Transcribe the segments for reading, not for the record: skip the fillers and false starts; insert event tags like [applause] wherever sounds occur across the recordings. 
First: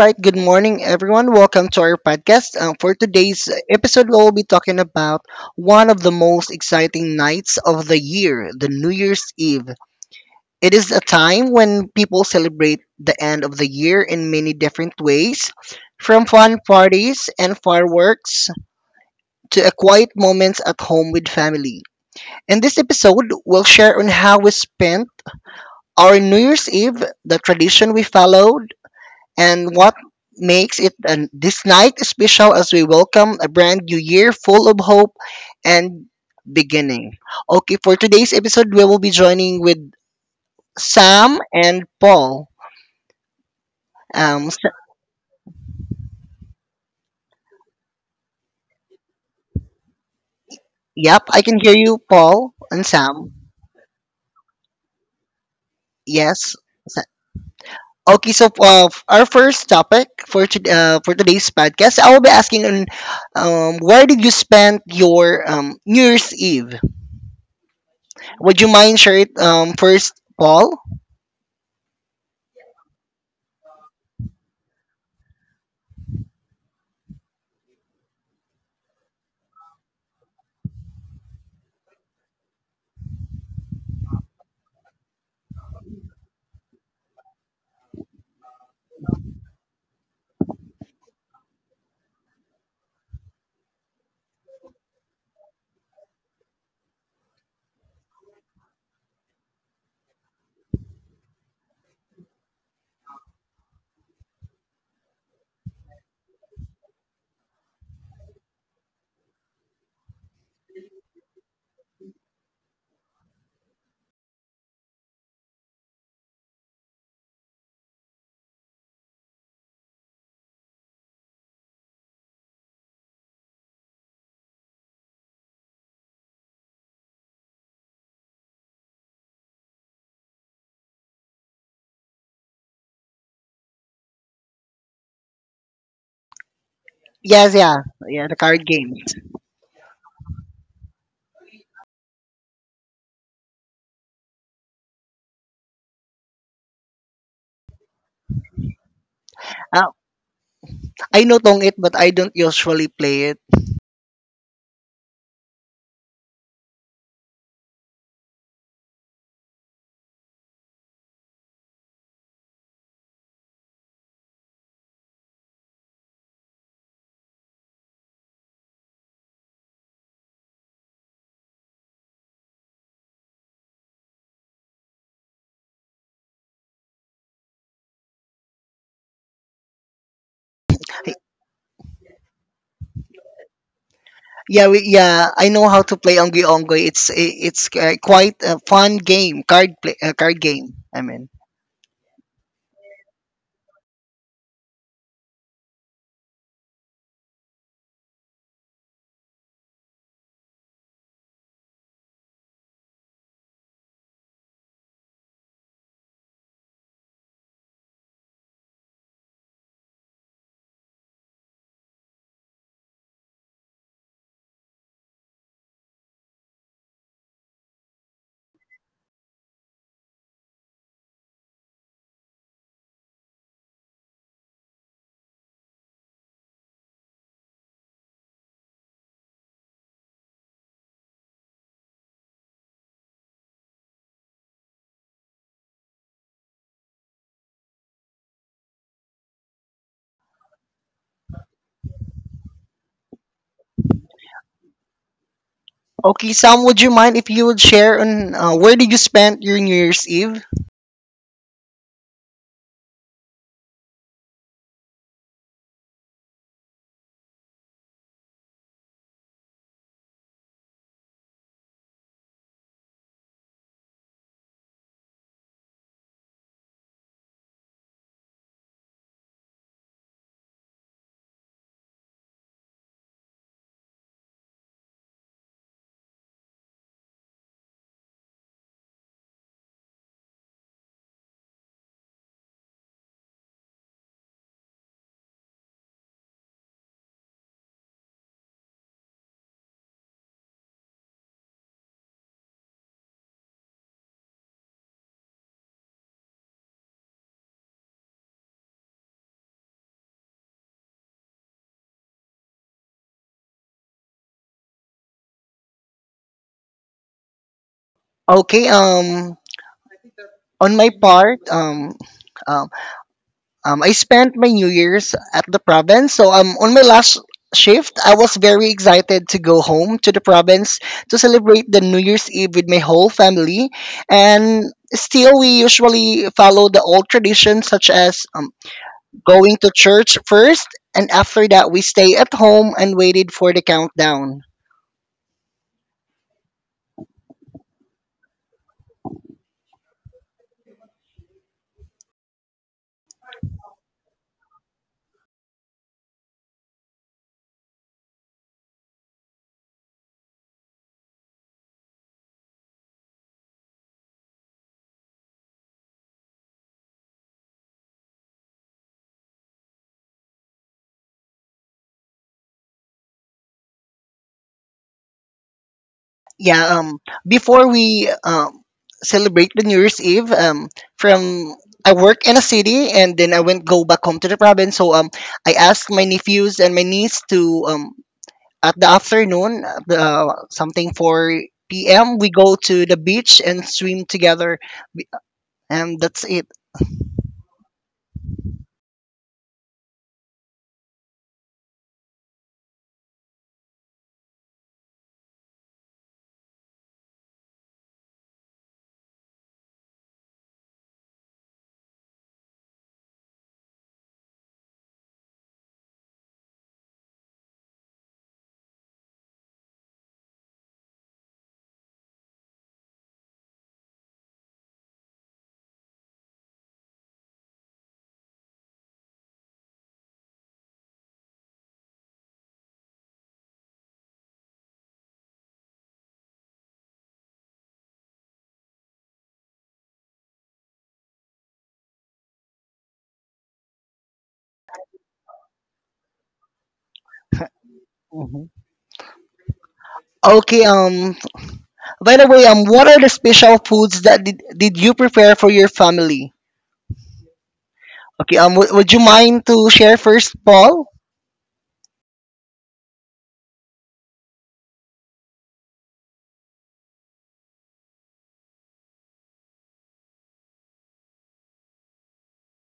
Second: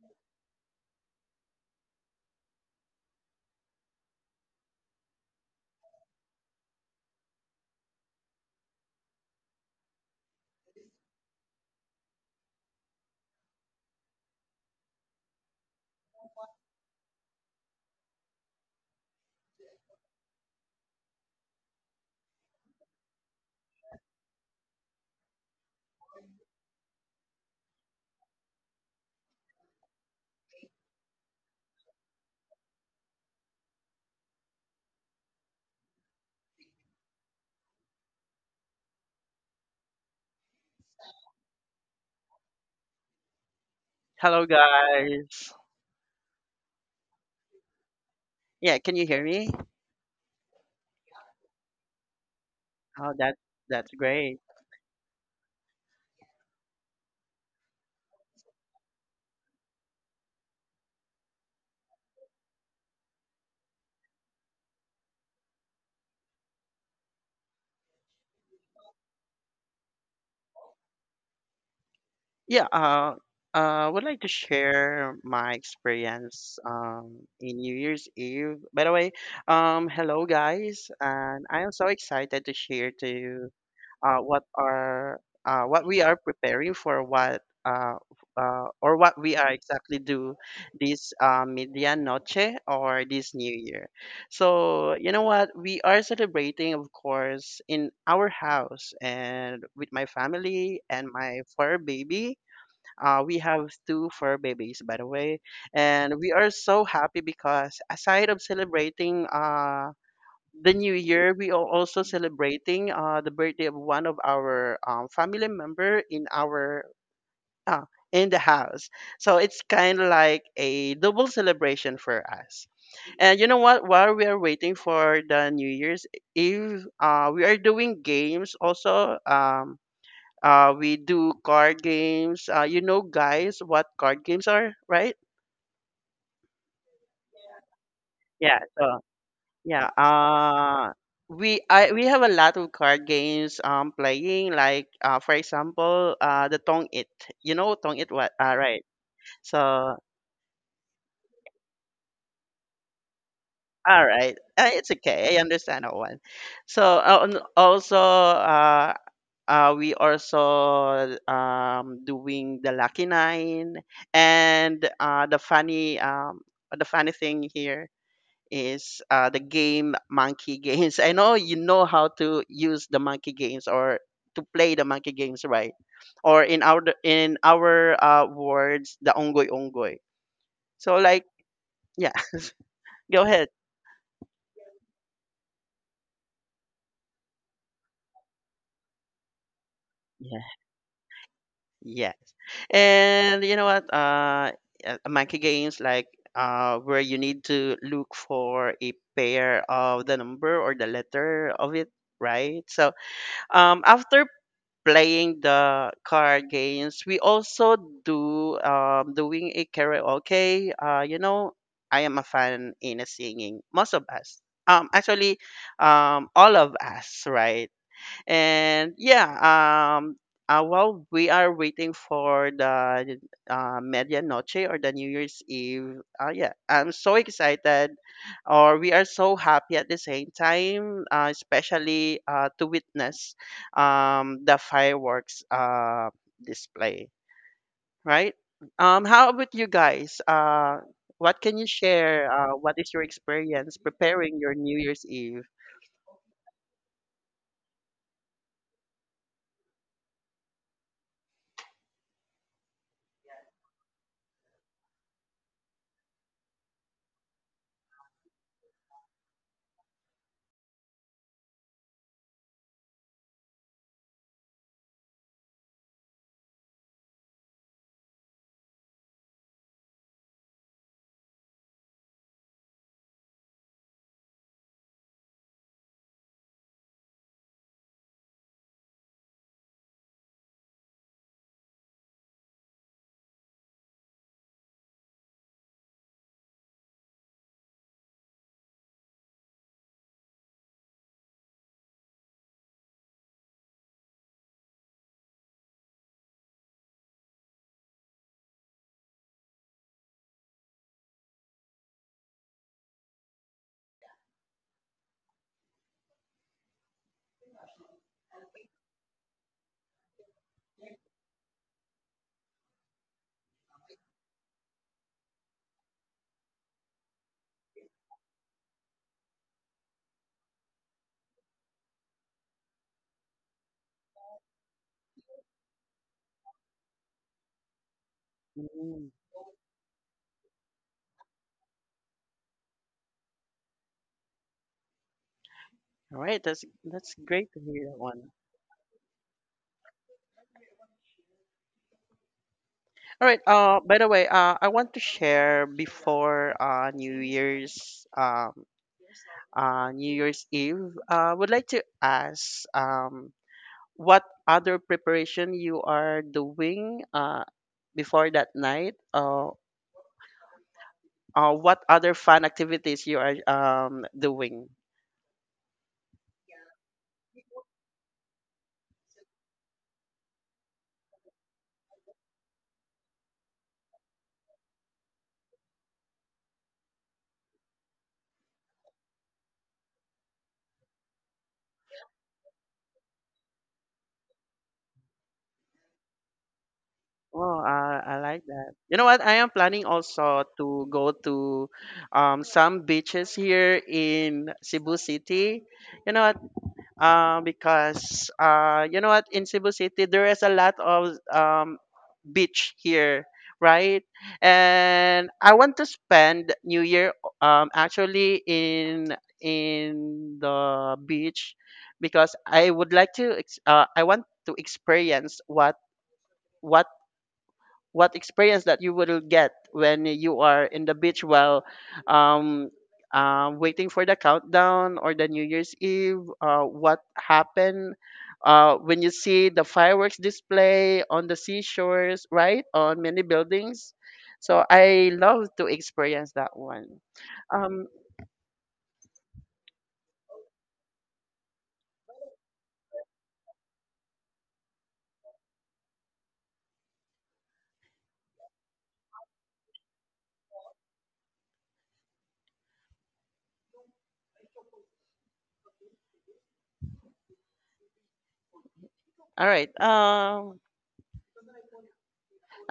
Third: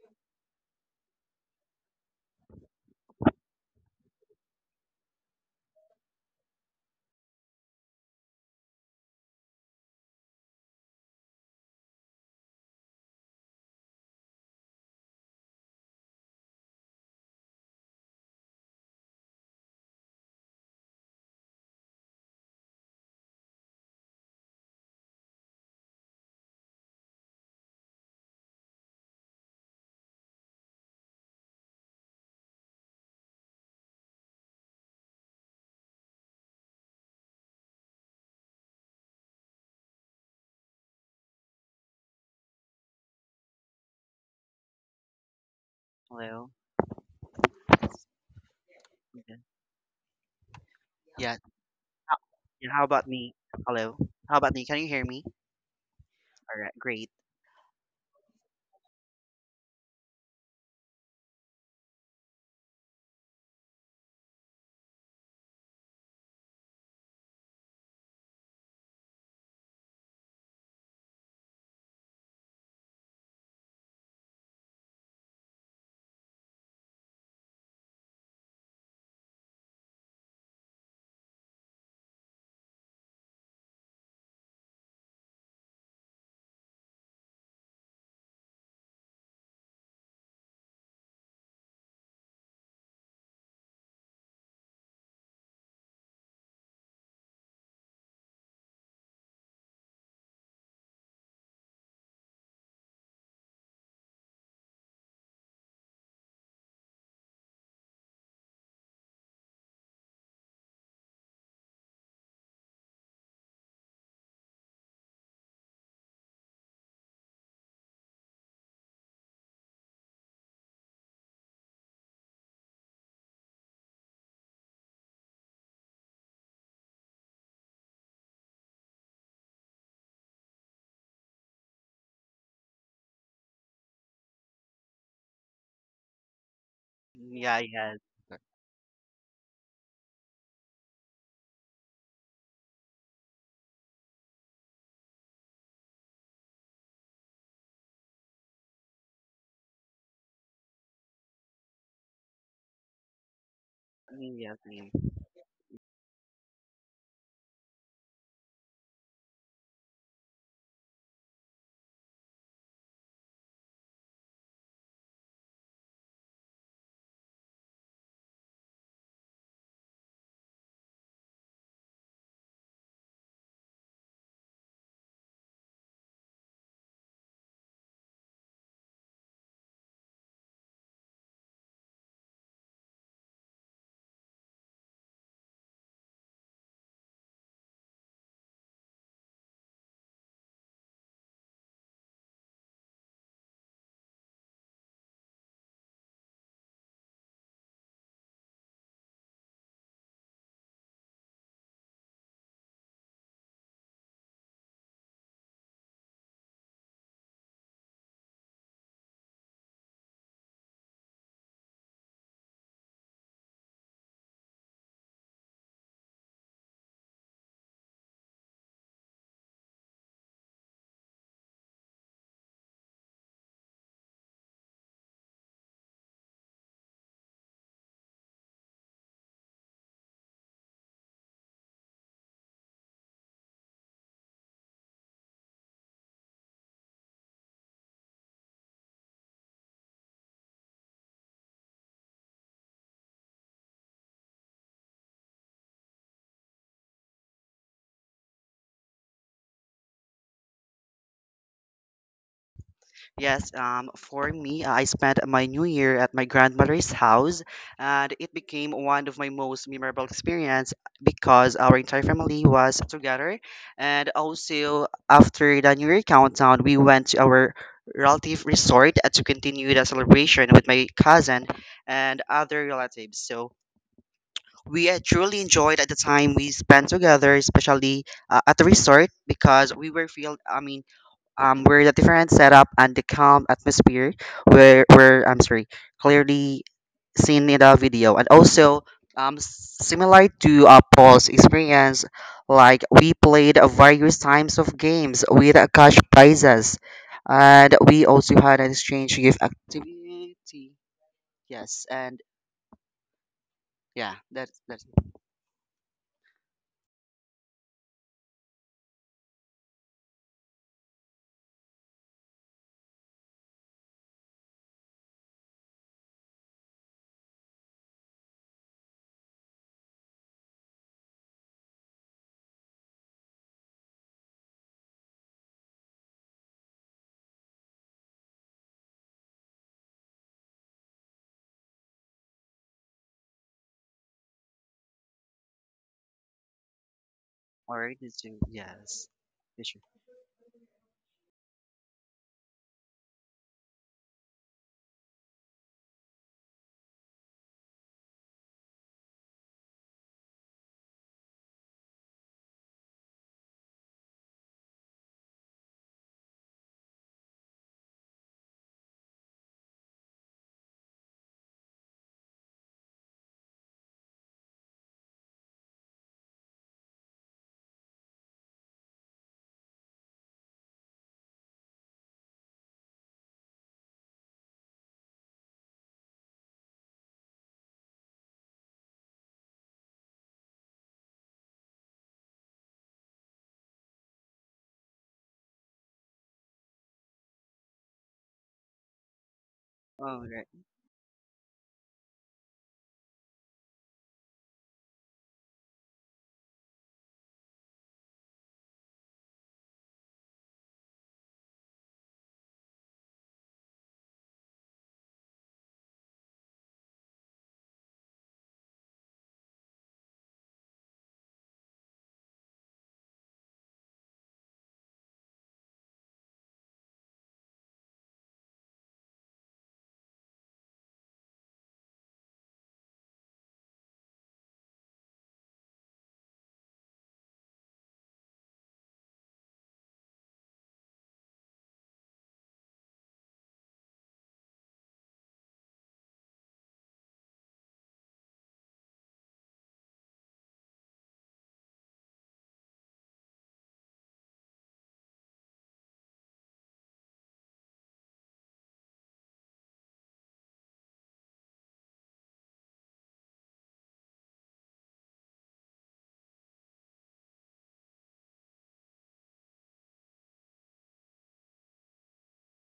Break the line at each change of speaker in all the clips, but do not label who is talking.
right, good morning, everyone. Welcome to our podcast. For today's episode, we'll be talking about one of the most exciting nights of the year, the New Year's Eve. It is a time when people celebrate the end of the year in many different ways, from fun parties and fireworks to a quiet moments at home with family. In this episode, we'll share on how we spent our New Year's Eve, the tradition we followed, and what makes this night special as we welcome a brand new year full of hope and beginning. Okay, for today's episode, we will be joining with Sam and Paul.
Hello
Um, s-
guys.
Hello.
Yeah, can you hear
Yeah.
me?
yep,
Yeah.
I can hear you,
How,
Paul
yeah, how
and
about
Oh,
Sam.
me?
that's
Hello. How
great.
about me? Can you hear me?
Yes.
All right. Great.
Sa- Okay, so our first topic for for today's podcast, I will be asking on where did you spend your New Year's Eve? Would you mind share it first, Paul?
Yeah, uh would like to share my experience in New Year's Eve. By the way, hello guys, and I am so excited to share to you uh, what are what we are preparing for what we are exactly do this media noche or this new year. So you know what, we are celebrating, of course, in our house and with my family and my fur baby. We have two fur babies, by the way, and we are so happy because aside of celebrating the new year, we are also celebrating the birthday of one of our family member in our uh, in the house. So it's kind of like a double celebration for us. And you know what, while we are waiting for the new year's eve, we are doing games also. We do card games. You know guys what card games are, right?
Yes,
Yeah.
yeah.
Yes.
Yeah, the
yeah
card game.
so Yeah, uh we I we have a lot of card games playing, like for example the Tong It. You know Tong It, what? All right.
Uh,
So
I know Tongit, but I don't usually play it.
all
Mm.
right.
Yes. Same.
It's okay. I understand that one. So and also we also doing the lucky nine and the funny The funny thing here is the game Monkey Games. [laughs] I know you know how to use the Monkey Games or to play the Monkey Games, right? Or in our words, the Ongoy Ongoy. So like, yeah, [laughs] go ahead.
I know how to play Ongi Ongoy. It's quite a fun game, card play,
Yeah,
card game. I mean,
yeah. And you know what? Monkey Games, like where you need to look for a pair of the number or the letter of it, right? So after playing the card games, we also do doing a karaoke. You know, I am a fan in a singing. Most of us, actually, all of us, right? And yeah, um, while we are waiting for the medianoche or the New Year's Eve, yeah, I'm so excited, or we are so happy at the same time, especially to witness the fireworks display, right? How about you guys? What can you share? What is your experience preparing your New Year's Eve?
okay, Sam, would you mind if you would share on where did you spend your New Year's Eve?
Yes. For me, I spent my New Year at my grandmother's house, and it became one of my most memorable experience because our entire family was together, and also after the New Year countdown, we went to our relative resort to continue the celebration with my cousin and other relatives. So we truly enjoyed at the time we spent together, especially at the resort, because we were feel. I mean, we're the different setup and the calm atmosphere were I'm sorry, clearly seen in the video, and also similar to Paul's experience, like we played various times of games with cash prizes, and we also had an exchange gift activity. Yes, and yeah, that's that's.
Okay, on my part, uh, I spent my New Year's at the province. So on my last shift, I was very excited to go home to the province to celebrate the New Year's Eve with my whole family. And still, we usually follow the old traditions such as
Mm.
going to church first, and after that, we stay at home and waited for the countdown.
All right, that's great to hear that
Already
one.
do, yes. Yeah, sure.
All right. By the way, I want to share before New Year's New Year's Eve. Would like to ask what other preparation you are doing before that night. What other fun activities you are doing.
Yeah, um, Before we celebrate the New Year's Eve, from I work in a city and then I went go back home to the province. So I asked my nephews and my niece to at the afternoon, something 4 p.m. We go to the beach and swim together, and that's it.
Oh, I like that. You know what? I am planning
Oh,
also
right.
to go to some beaches here in Cebu City. You know what? Because You know what, in Cebu City there is a lot of beach here, right? And I want to spend New Year actually in the beach because I would like to I want to experience what what experience that you will get when you are in the beach while um, waiting for the countdown or the New Year's Eve. What happened when you see the fireworks display on the seashores, right? On many buildings. So I love to experience that one. Um,
Mhm. Okay. By the way, what are the special foods that did you prepare for your family? Okay. Would you mind to share first, Paul?
all right.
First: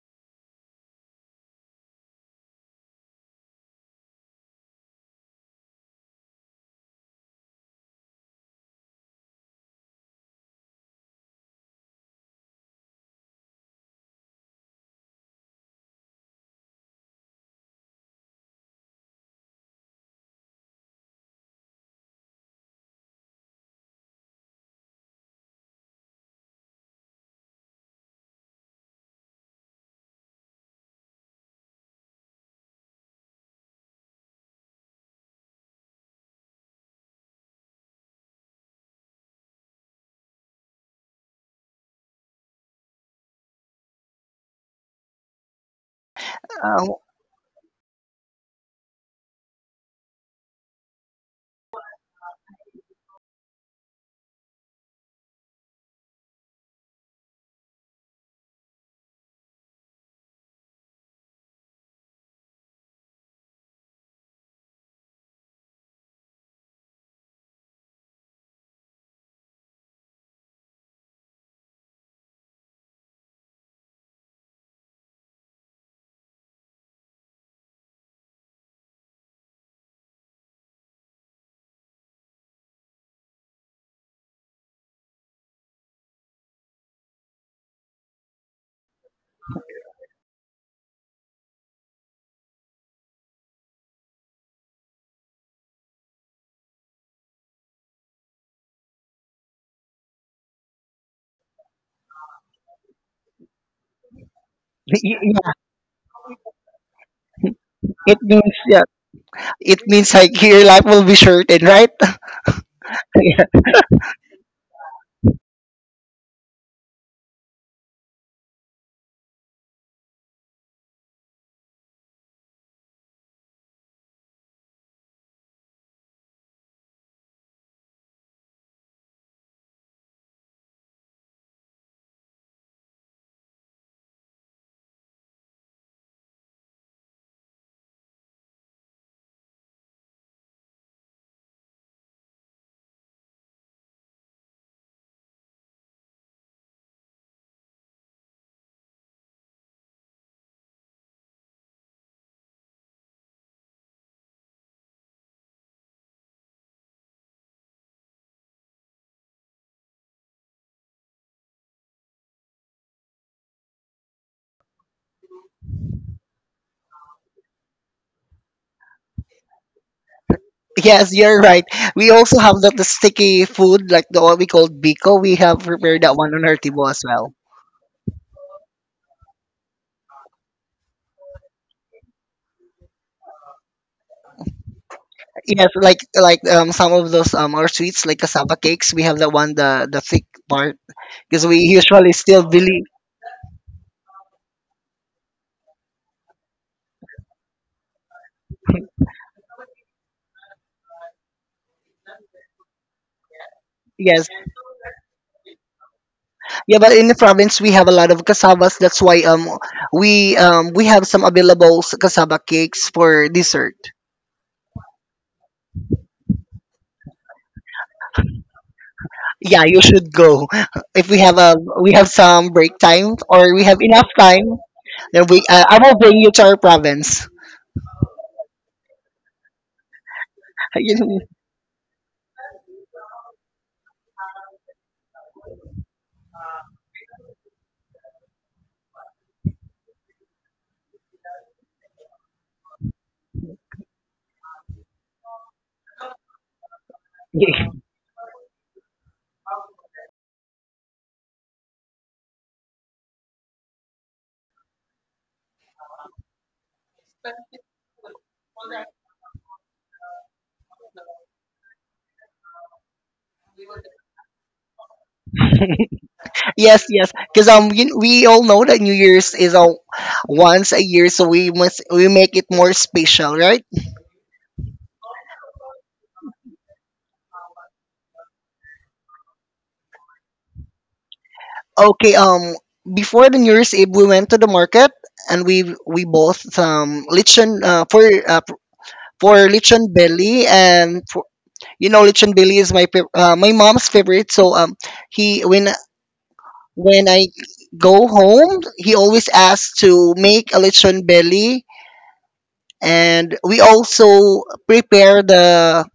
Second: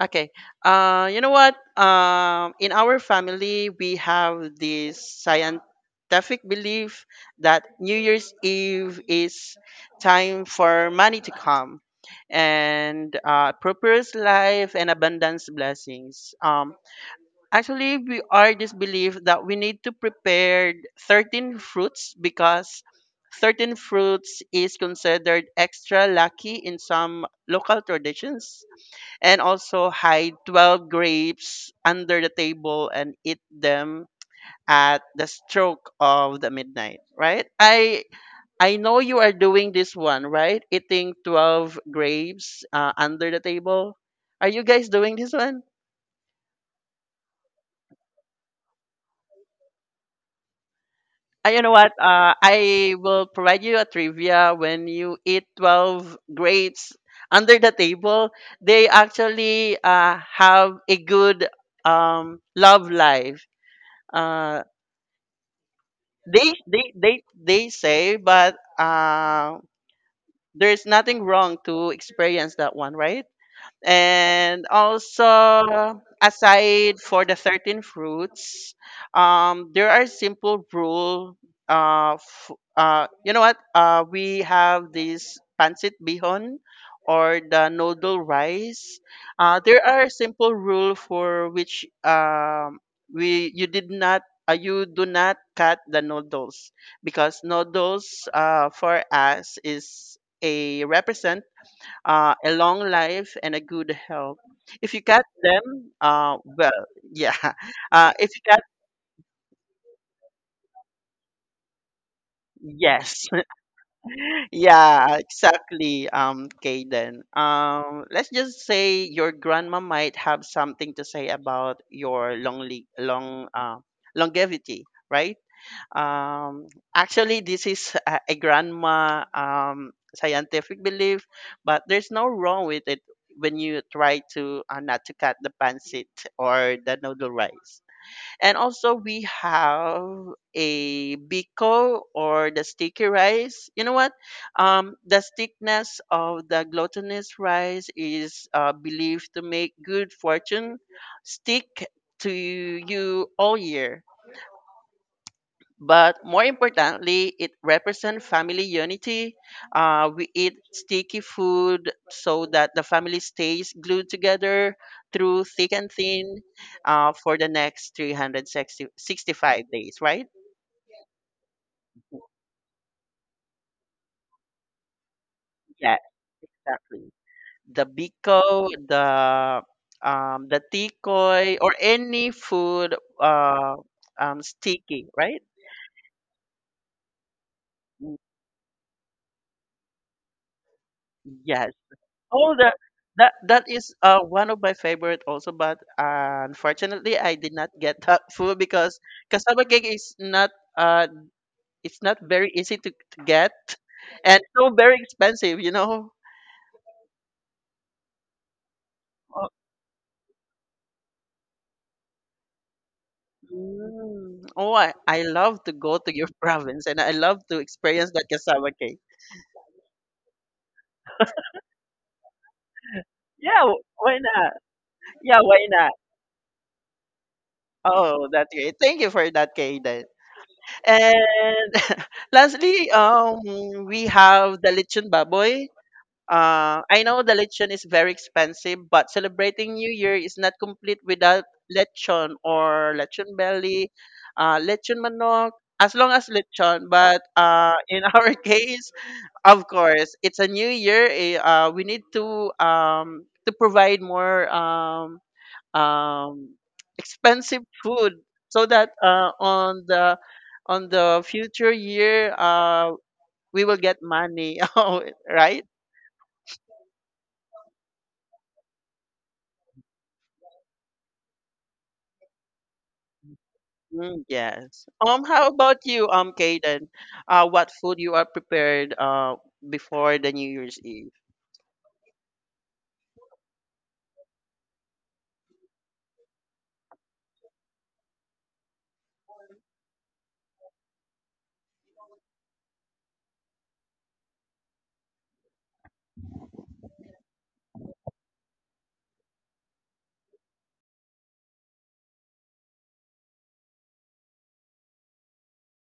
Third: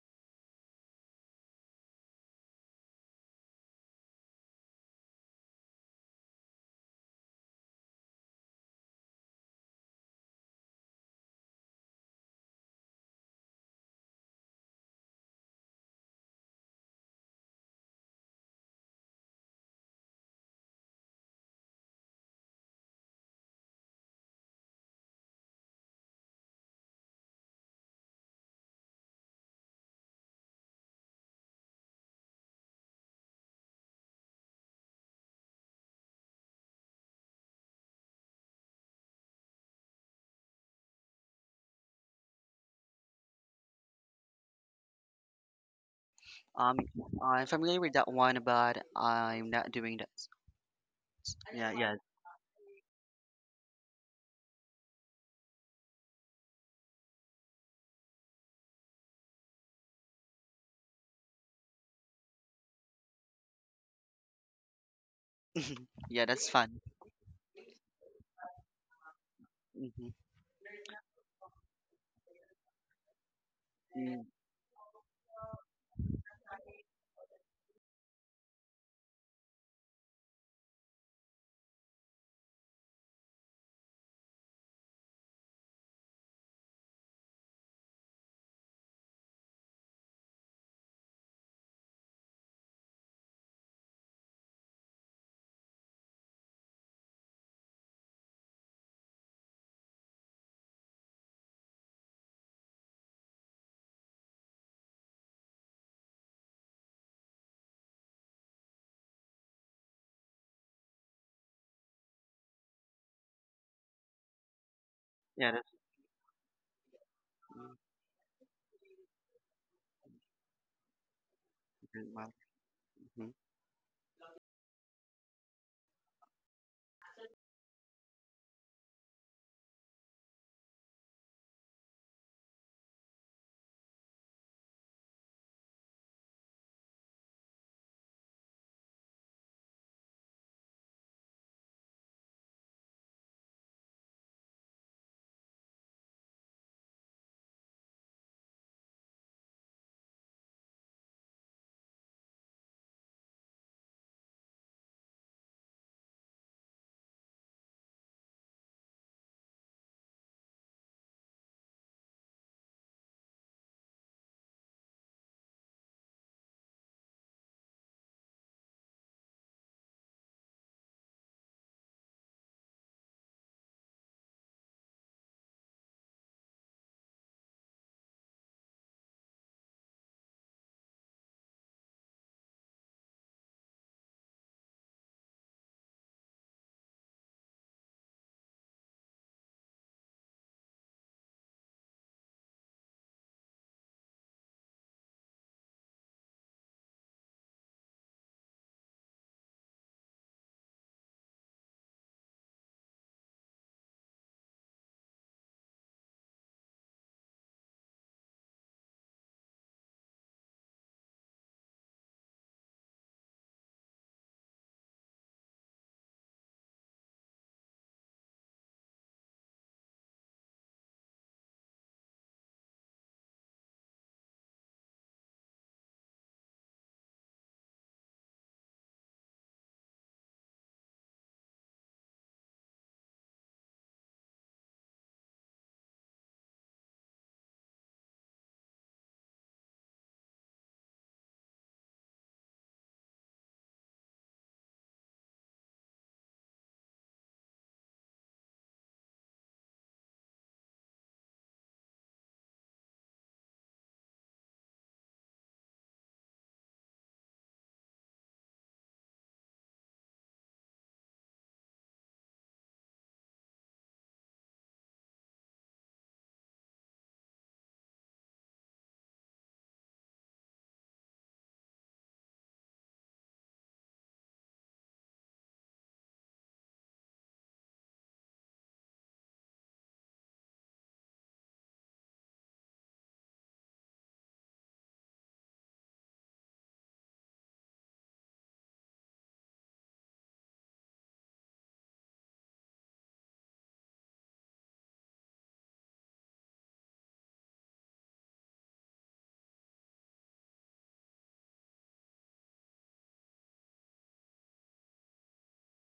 Okay. You know what? In our family, we have this scientific belief that New Year's Eve is time for money to come and prosperous life and abundance blessings. Actually, we are this belief that we need to prepare 13 fruits, because 13 fruits is considered extra lucky in some local traditions, and also hide 12 grapes under the table and eat them at the stroke of the midnight, right? I know you are doing this one, right? Eating 12 grapes under the table. Are you guys doing this one?
Um,
Uh,
I'm familiar with that one, but I'm not doing that.
You know
Yeah,
what,
yeah.
I will provide you a trivia. When you eat 12 grapes under the table, they actually have a good love life, uh,
[laughs] Yeah, that's
they
fun.
they they they say. But
Mm-hmm.
there's nothing wrong to experience that one, right?
Mm.
And also, aside for the 13 fruits, there are simple rule. Uh, f- you know what? We have this pancit bihon or the noodle rice. There are simple rule for which we you did not, you do not cut the noodles, because noodles for us is a represent a long life and a good health. If you got
Yeah,
them, well, yeah. [laughs]
it
If you
means
got,
it means like your life will be shortened, right? [laughs]
yes,
Yeah.
[laughs] yeah,
Yeah, that's
exactly. Kaden.
mm,
Let's just say your grandma might have something to say about
a good one.
your long, uh, longevity, right? Um, Actually, this is a grandma scientific belief, but there's no wrong with it when you try to not to cut the pancit or the noodle rice. And also, we have a biko or the sticky rice. You know what? The thickness of the glutinous rice is believed to make good fortune stick to you all year, but more importantly, it represents family unity. We eat sticky food so that the family stays glued together through thick and thin for the next 365 days, right?
Yes, you're right. We also have that the sticky food, like the what we call biko. We have
Yeah,
prepared that one on our table as
exactly.
well.
The biko, the tikoy, or any food uh, sticky, right?
Yes, like some of those our sweets
Mm,
like cassava cakes. We have the one the thick part because we
yeah,
usually still
oh, that
believe.
that that is one of my favorite also, but unfortunately I did not get [laughs] that food because cassava cake is not uh it's not very easy to get,
Yes,
and so very expensive, you know.
yeah, but in the province we have a lot of cassavas. That's why
Oh,
um we um we have some available cassava cakes for dessert.
mm. Oh, I love to go to your [laughs] province and I love to experience that cassava cake.
Yeah, you should go. If we have a we have some break time or
Yeah,
we have enough
why not?
time, then
Yeah,
we
why
I
not?
will bring you to our province.
Oh, that's great. Thank you for that, Kaden.
[laughs] You-
And [laughs] lastly, we have the lechon baboy. I know the lechon is very expensive, but celebrating New Year is not complete without lechon or lechon belly, lechon manok, as long as lechon. But in [laughs] our case, of course, it's a new year. Eh, we need to provide more um, expensive food so that on the future year, we will get money, [laughs] right?
yes, yes, because we all know that New Year's is a once a year, so we make it more special, right?
Mm, yes. How about you, Kaden? What food you are prepared before the New Year's Eve?
Okay, before the New Year's Eve, we went to the market and we bought some lechon for for lechon belly and for, you know lechon belly is my my mom's favorite. So he when I go home, he always asks to make a lechon belly, and we also prepare the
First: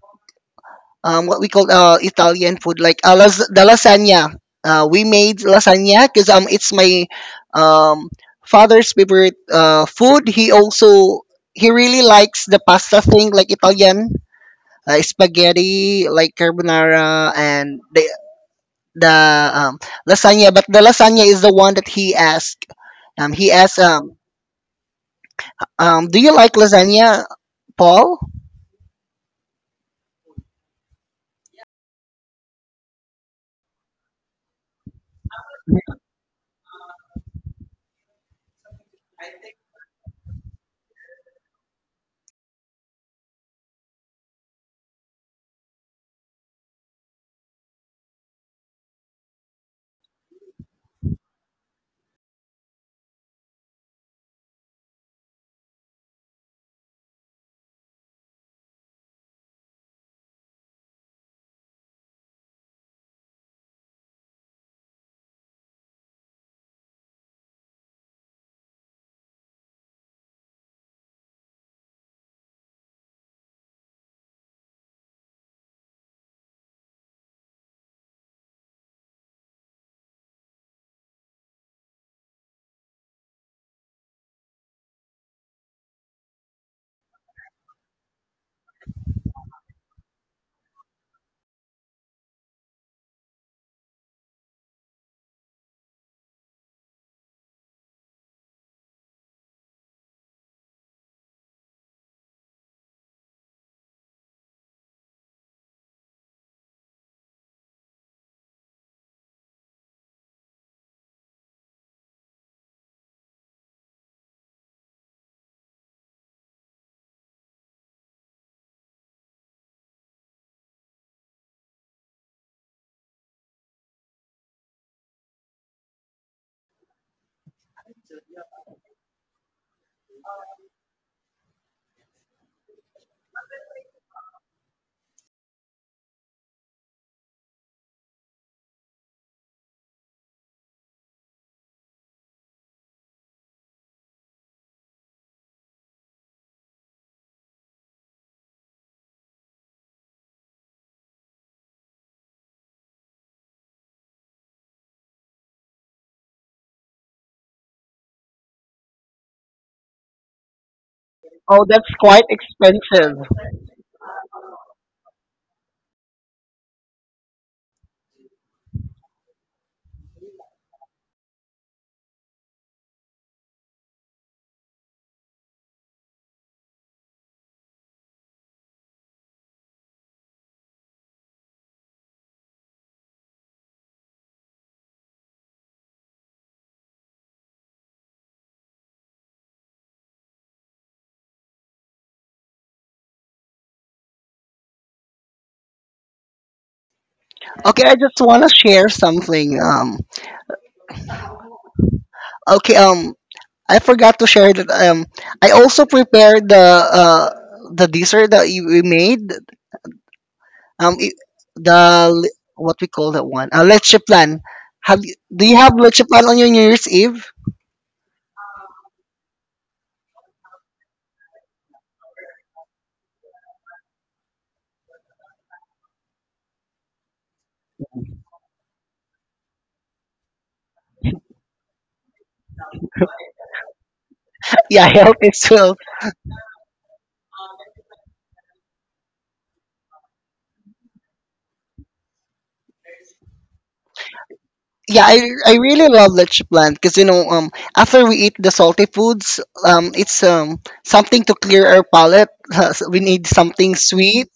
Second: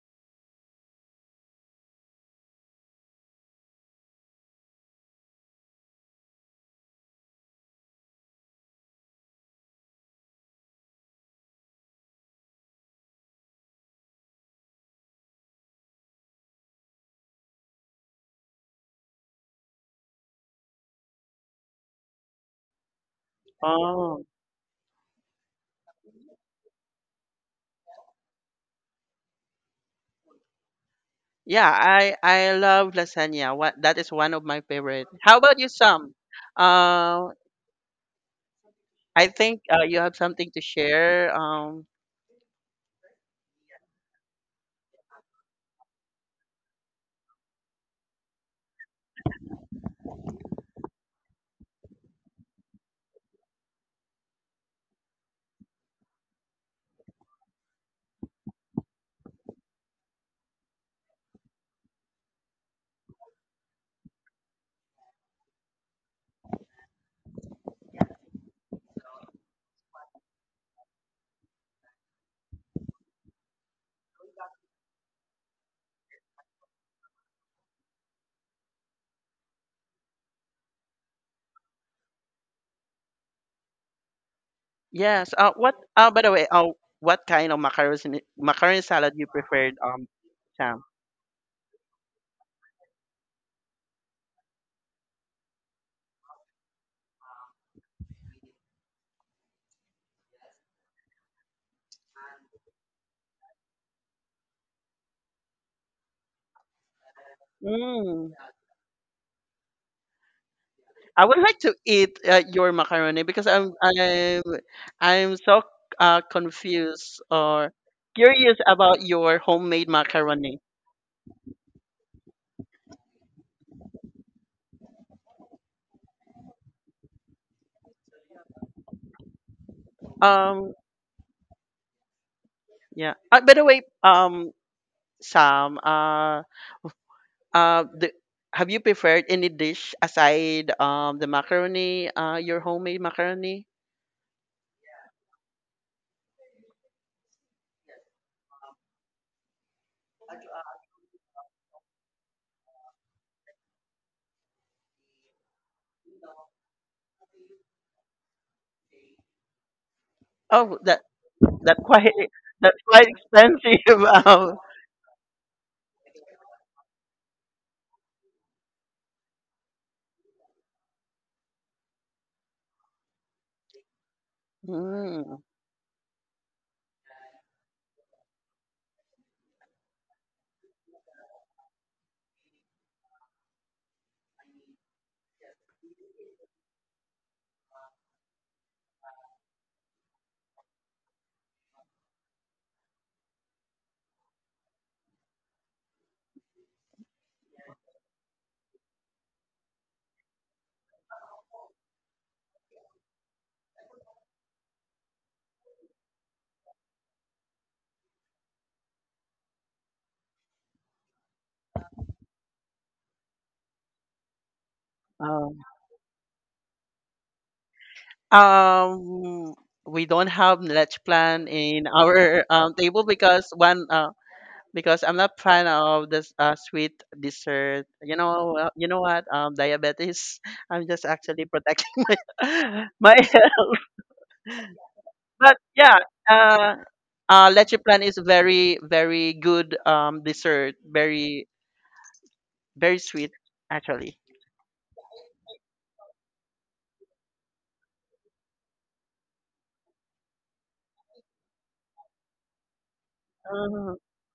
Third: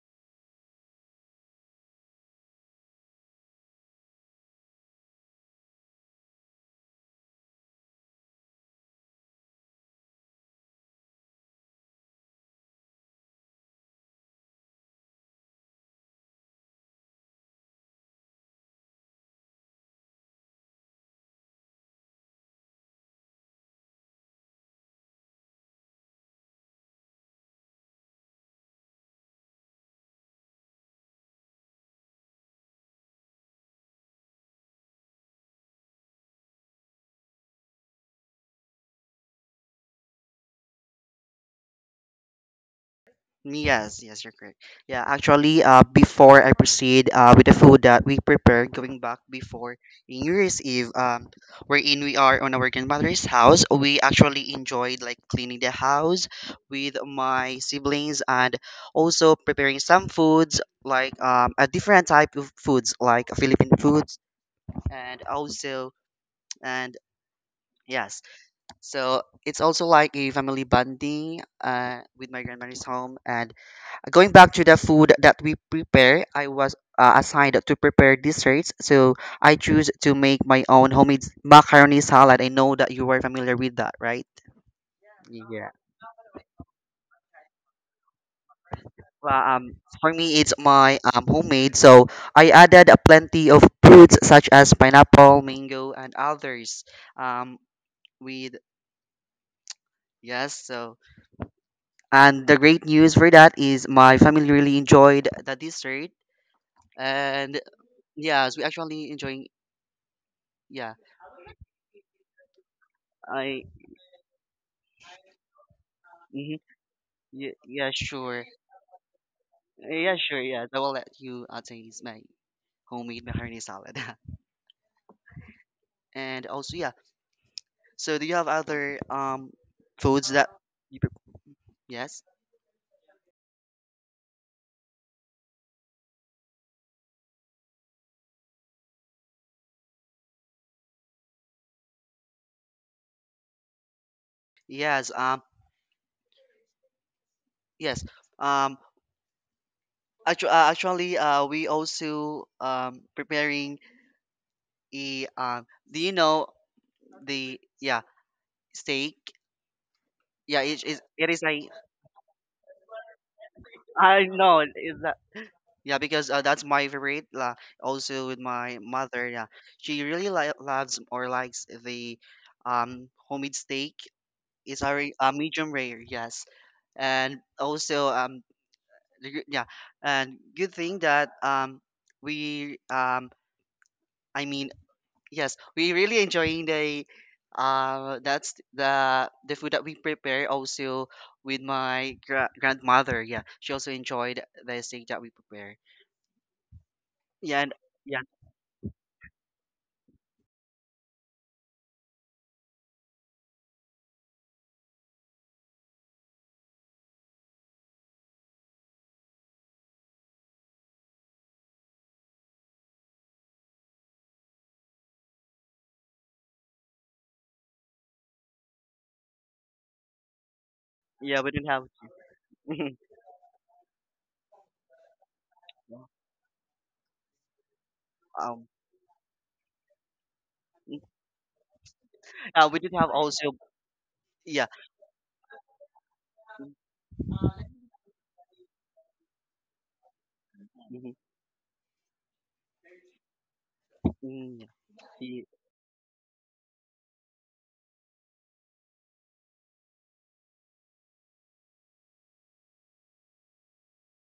what we call Italian food, like the lasagna. We made lasagna because it's my um, father's favorite food. He also he really likes the pasta thing, like Italian spaghetti, like carbonara, and the lasagna, but the lasagna is the one that he asked. Um, he asked, um,
Oh,
um, "Do you like lasagna, Paul?"
yeah, I love lasagna. What, that is one of my favorite. How about you, Sam? Uh, I think you have something to share.
Yes, yes, you're correct. Yeah, actually, before I proceed with the food that we prepared, going back before in New Year's Eve, wherein we are on our grandmother's house, we actually enjoyed like cleaning the house with my siblings and also preparing some foods like a different type of foods like Philippine foods, and also, and yes, so it's also like a family bonding with my grandmother's home. And going back to the food that we prepare, I was assigned to prepare desserts, so I choose to make my own homemade macaroni salad. I know that you are familiar with that, right?
Yes.
Yeah.
What? By the way, what kind of macaroni salad you
Well,
preferred,
for me it's
Sam?
my homemade, so I added a plenty of fruits such as pineapple, mango and others, um, with yes, so, and the great news for that is my family really enjoyed the dessert, and
Mm.
yes, we actually enjoying, yeah,
I would like to eat your macaroni, because
I
I'm so
mm-hmm.
confused
Yeah,
or
yeah, sure.
curious about your homemade
Yeah, sure.
macaroni.
Yeah, I will let you taste my homemade macaroni salad. [laughs] And also, yeah. So, do you have other foods that
Um,
you prep- yes?
yeah. By the way, Sam, uh, the, have you prepared any dish aside the macaroni, your homemade macaroni?
Yes. Yes. Um. Actually, we also preparing a. Do you know the, yeah, steak? Yeah,
Oh,
it is.
that
It is
Oh,
a.
that
that's
quite
quite
[laughs] that's quite
expensive.
expensive.
I
[laughs]
know. It's yeah, because that's my favorite. La, also with my mother, yeah, she really loves or likes the homemade steak. It's already
Um, mm,
medium rare, yes, and also yeah, and good thing that we I mean yes, we really enjoying the that's the food that we prepare also with my grandmother. Yeah, she also enjoyed the steak that we prepare. Yeah, and
Okay, I just want to share something. Okay, I forgot to share that. I also prepared the dessert that we made. Um, it, what we call that one? Leche plan. Do
oh.
you have leche plan on your New Year's Eve? [laughs]
Um, we don't have let
yeah,
Plan
we didn't have.
in our
[laughs]
table because one because I'm not fan of this sweet dessert.
um
You know what? Diabetes. [laughs] I'm just actually protecting
we
my
didn't
[laughs]
have
my
also,
health.
yeah.
Yeah, I hope it's
But yeah, uh, Leche Plan is very very good dessert.
Mhm.
Very very sweet actually.
Mm.
yeah,
Yeah.
I really love leche plant because you know after we eat the salty foods it's something to clear our palate. [laughs] So we need something
Uh,
sweet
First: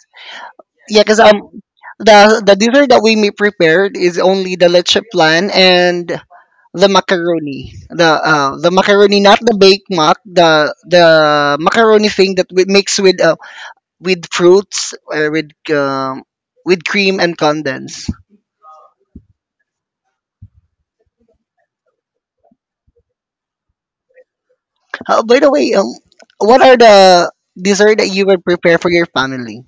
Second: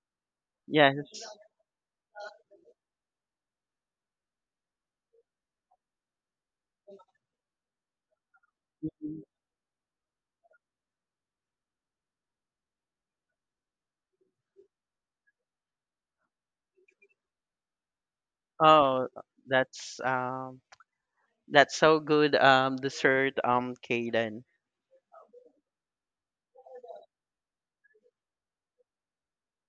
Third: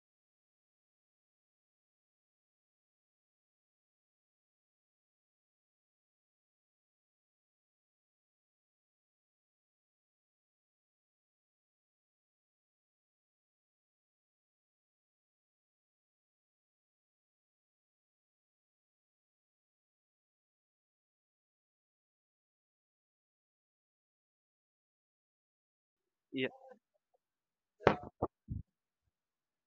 yeah because
yes.
the dessert that we may prepared is only the leche plant and the macaroni, the macaroni, not the baked mac, the macaroni thing that we mix with fruits or with cream and condensed.
Oh, that's um That's so good, dessert, Kaden.
By the way,
Yeah.
what are the dessert that you would prepare for your family?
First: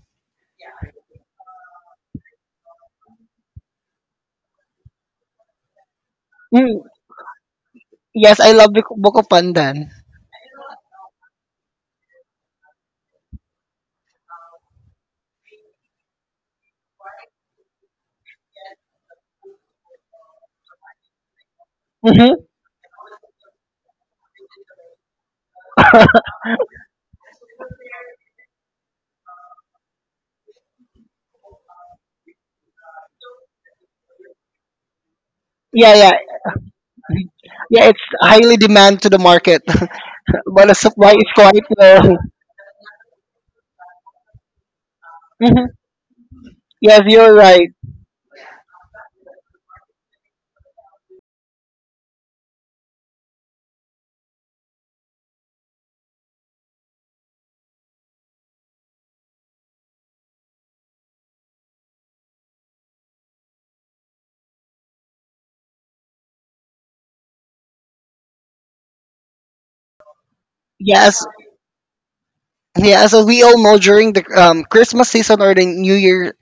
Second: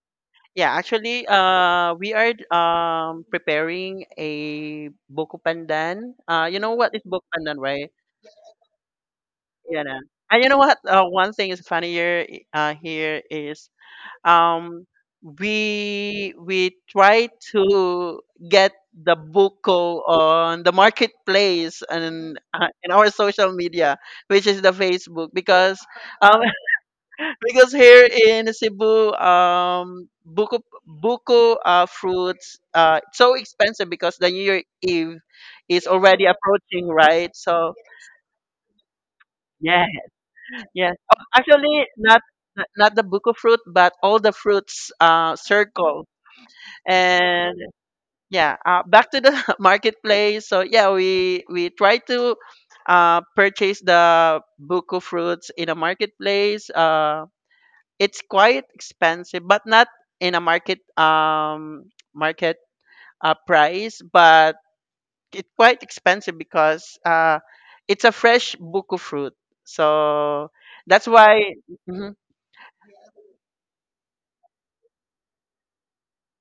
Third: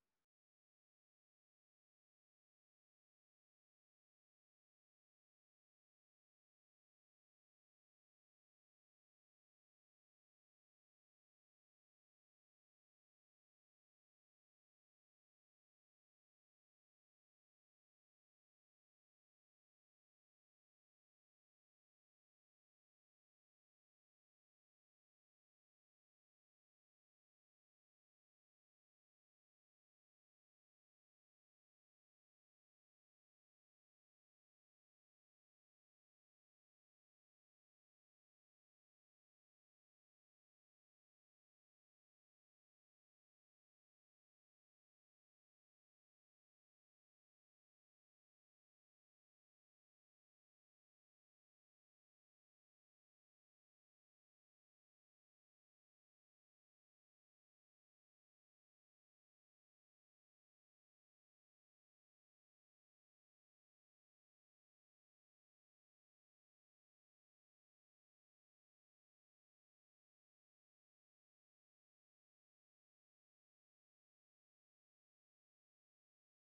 Yeah, actually, we are preparing a buko pandan. You know
Mm,
what is buko pandan, right?
yes, I love buko pandan.
Yeah. Na. And you know what? One thing is funnier here is um we try to get the buko on the marketplace and in our social media, which is the Facebook, because um [laughs] because here in Cebu, buko buko fruits it's so expensive, because the New Year Eve is
Yeah, yeah,
already approaching, right? So
yeah. It's highly demand to the market, [laughs]
yeah,
but the
yeah.
supply
Oh,
is quite
actually,
low.
not the buko fruit, but all the fruits
Mhm.
circle.
Yes, you're
And
right.
yeah, back to the [laughs] marketplace. So yeah, we try to purchase the buko fruits in a marketplace. It's quite expensive, but not in a market market price, but it's quite expensive because it's a fresh buku fruit. So that's
Yes,
why. Mhm.
yeah. So we all know during the Christmas season or the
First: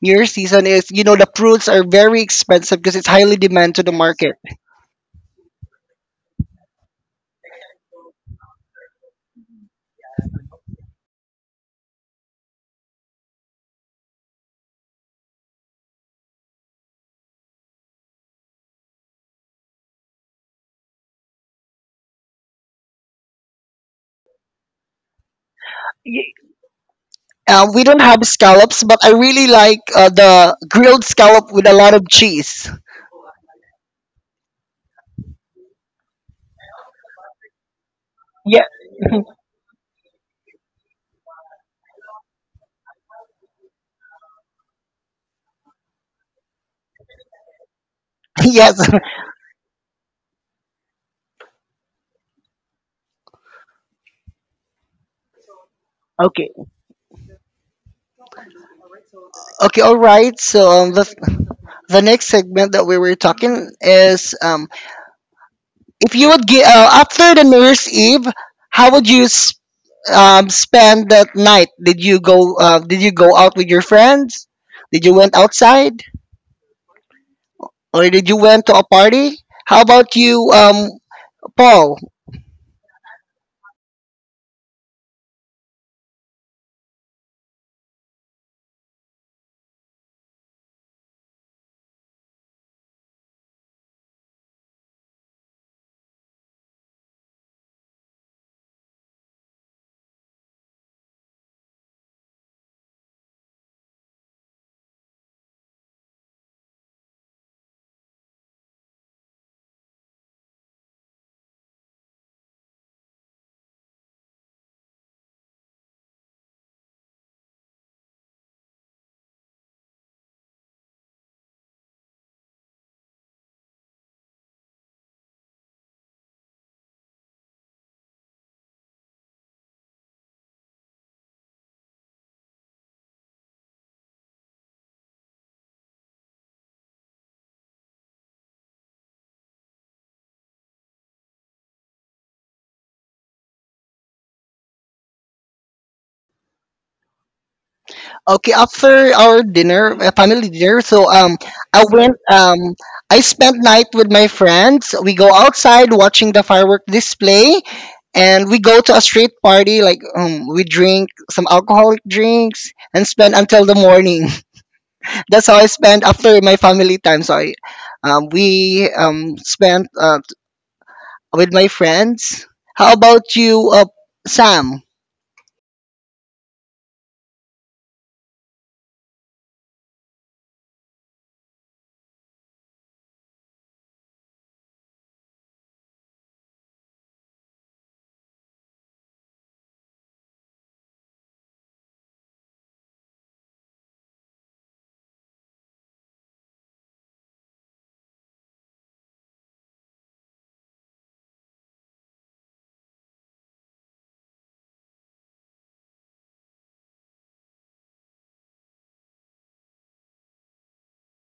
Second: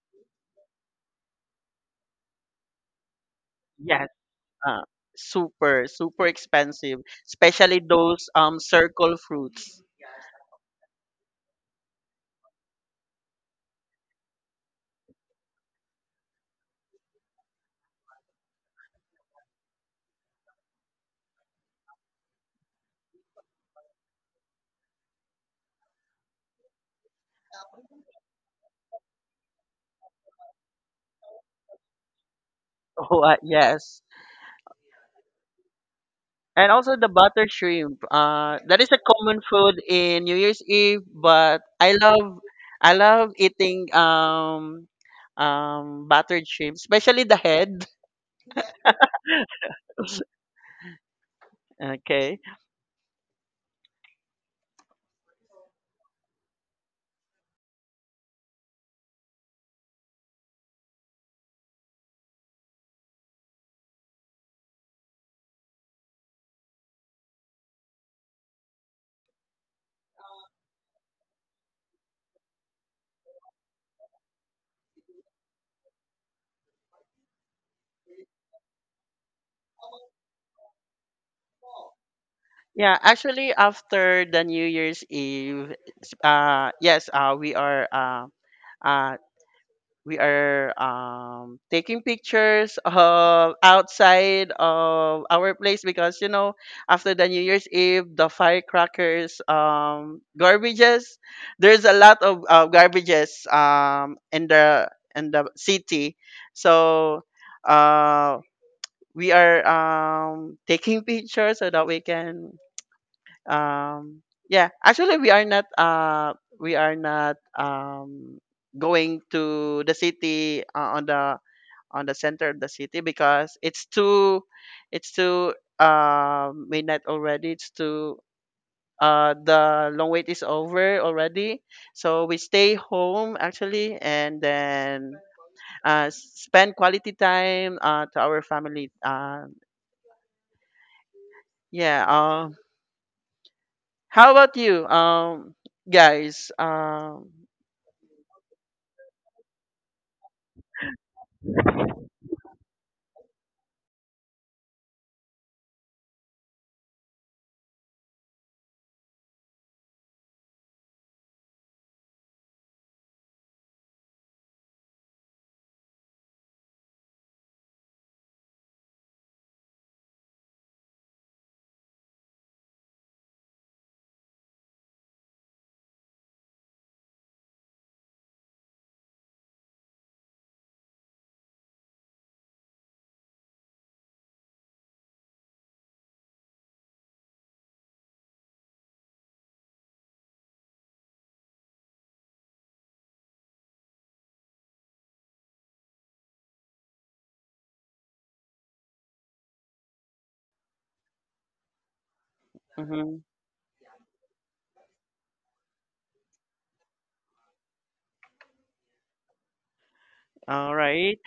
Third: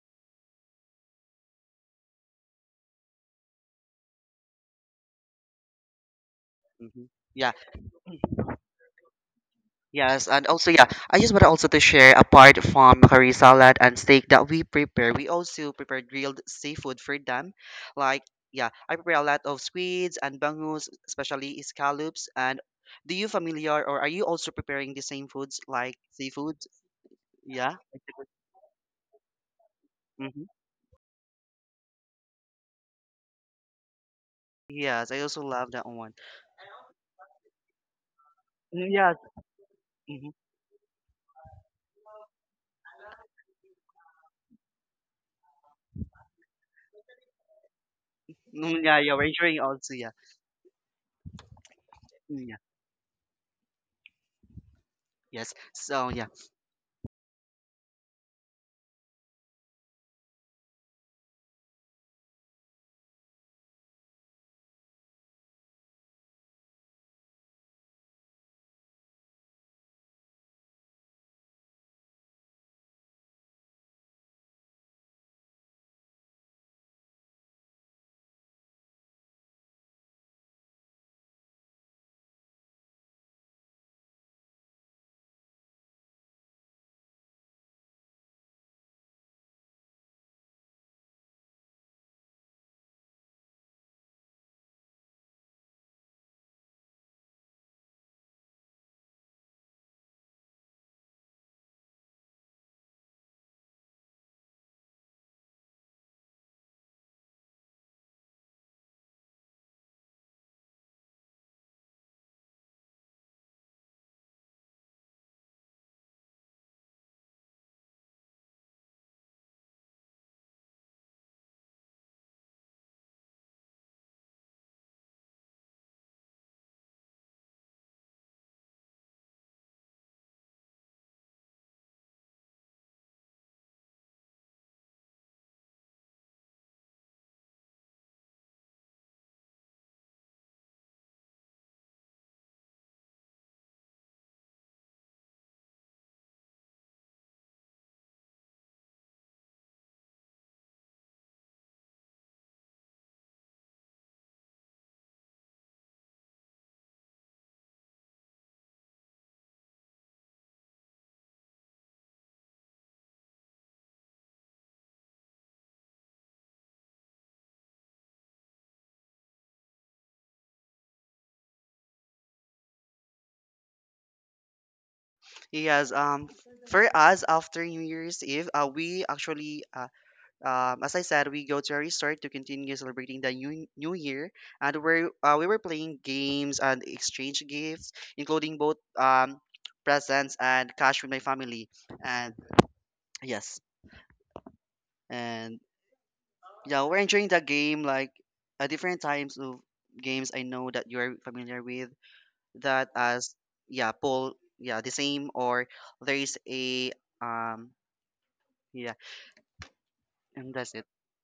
New Year season is you know the fruits are very expensive because it's highly demand to the
Yes,
market.
uh, super expensive,
Mhm. Yeah,
especially those circle fruits. [laughs]
yes, and also, yeah, I just want to also to share apart from curry salad and steak that we prepare, we also prepare grilled seafood for them. Like, yeah, I prepare a lot of squids and bangus, especially scallops. And do you familiar or are you also preparing the same foods like
Y-
seafood? Yeah.
We don't have scallops, but I really like
Mm-hmm.
the grilled scallop with a lot of cheese.
Oh, yes.
Yes, I also love that one.
And also the butter shrimp.
Yeah.
That
Mm.
is a
Yes.
common food in New Year's Eve, but I love eating buttered shrimp, especially the head. [laughs]
[laughs]
Mm,
Yes.
yeah, yeah, we're hearing also, yeah.
Okay.
Mm. Yeah, yes. So yeah.
Okay. Okay. All right. So the next segment that we were talking is if you would get after the New Year's Eve, how would you spend that night? Did you go did you go out with your friends? Did you went outside or did you went to a party? How about you, Paul?
Yeah, actually after the New Year's Eve, s- uh yes, uh we are uh uh we are taking pictures of outside of our place because you know after the new year's eve the firecrackers, garbages, there's a lot of garbages in the city. So uh, we are taking [laughs] pictures so that we can um yeah, actually we are not going to the city, on the center of the city, because it's too it's too midnight already. It's too, the long wait is over already. So we stay home, actually, and then spend quality time to our family. Yeah um how about you, guys?
Okay, after our dinner, family dinner, so I went I spent night with my friends. We go outside watching the firework display, and we go to a street party like we drink some alcoholic drinks and spend until the morning. [laughs] That's how I spend after my family time. Sorry, we spent with my friends. How about you, Sam?
Yes, for us after New Year's Eve, we actually as I said, we go to a resort to continue celebrating the new year, and we were playing games and exchange gifts, including both presents and cash with my family. And yes. And yeah, we're enjoying the game like at different times of games. I know that you're familiar with that
Mm-hmm.
as, yeah, poll, yeah, the same or there is a, um yeah, and
All
that's it.
right.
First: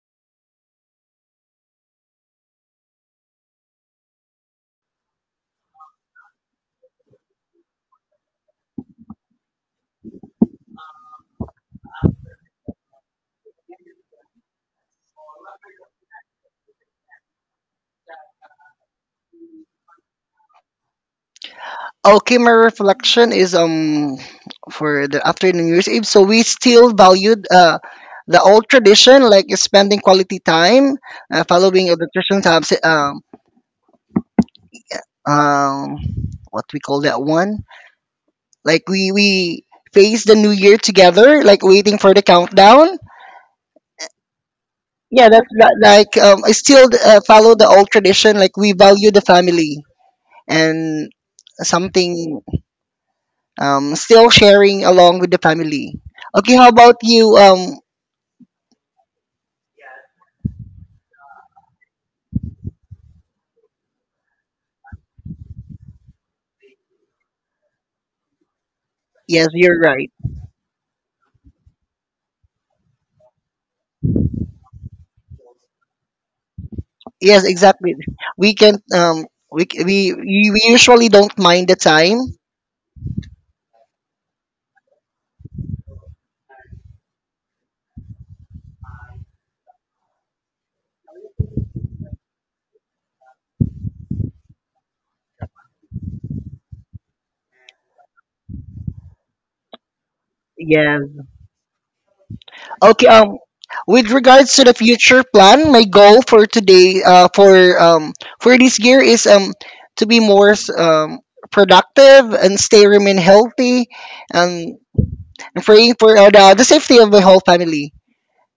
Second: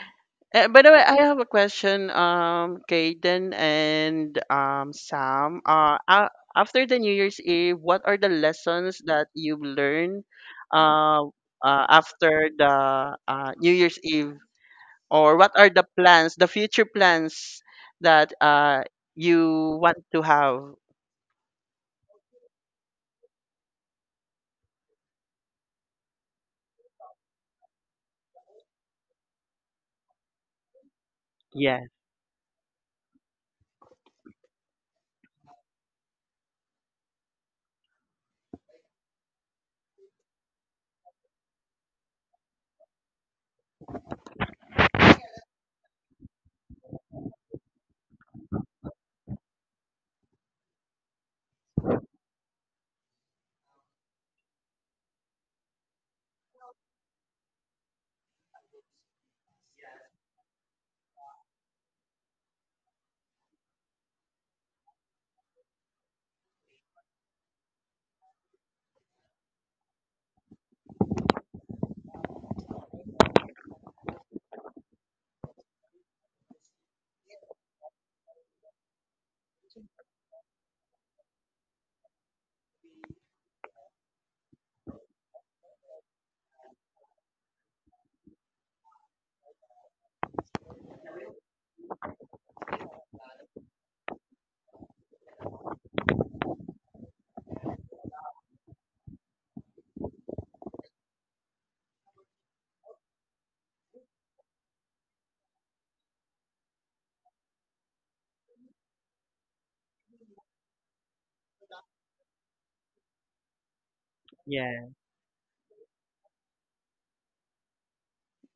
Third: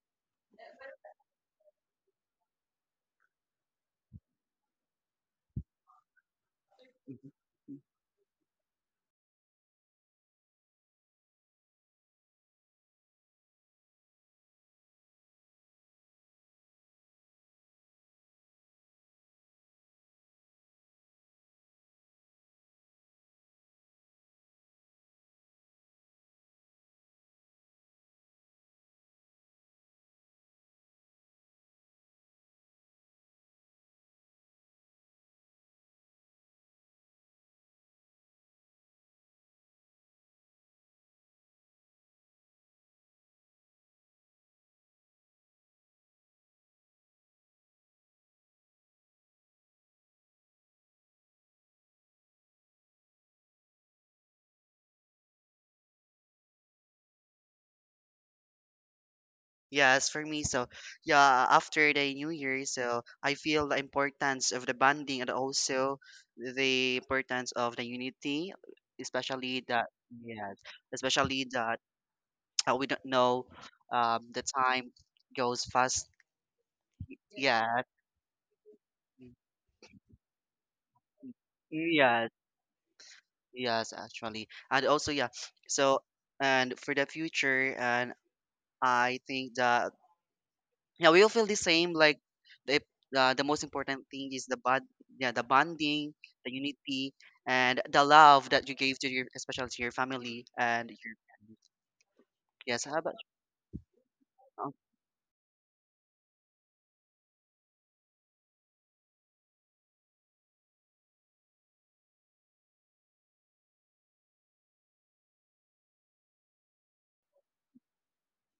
By the way, I have a question, Kaden and Sam. After the New
Mhm.
Year's Eve, what are the lessons that you've learned, uh, after the New Year's Eve, or what are the plans, the future plans, that you want to have?
Okay, my reflection is for the after new year's eve, so we still valued the old tradition like spending quality time,
Yeah,
following the traditions, um, um what we call that one. Like we face the new year together, like waiting for the countdown. Yeah, that's like I still follow the old tradition. Like we value the family and something, still sharing along with the family. Okay, how about you?
Yes, for me, so yeah, after the New Year, so I feel the importance of the bonding and also the importance of the unity,
Yes,
especially
you're
that
right.
yes, especially that [tsk] we don't know the time goes fast.
Yes,
Yeah,
exactly. We can we c- we usually don't mind the time.
yes. Yes, actually. And also, yeah. So, and for the future, and I think that yeah, we all feel the same. Like the the most important thing is the bond, yeah, the bonding, the unity, and the love that you gave to your, especially to your family and
Yeah.
your friends. Yes. How
Okay,
about you?
with regards to
Oh,
the future plan, my goal for today, for um, for this year is to be more productive and stay remain healthy, and
yeah.
praying for the safety of my whole family.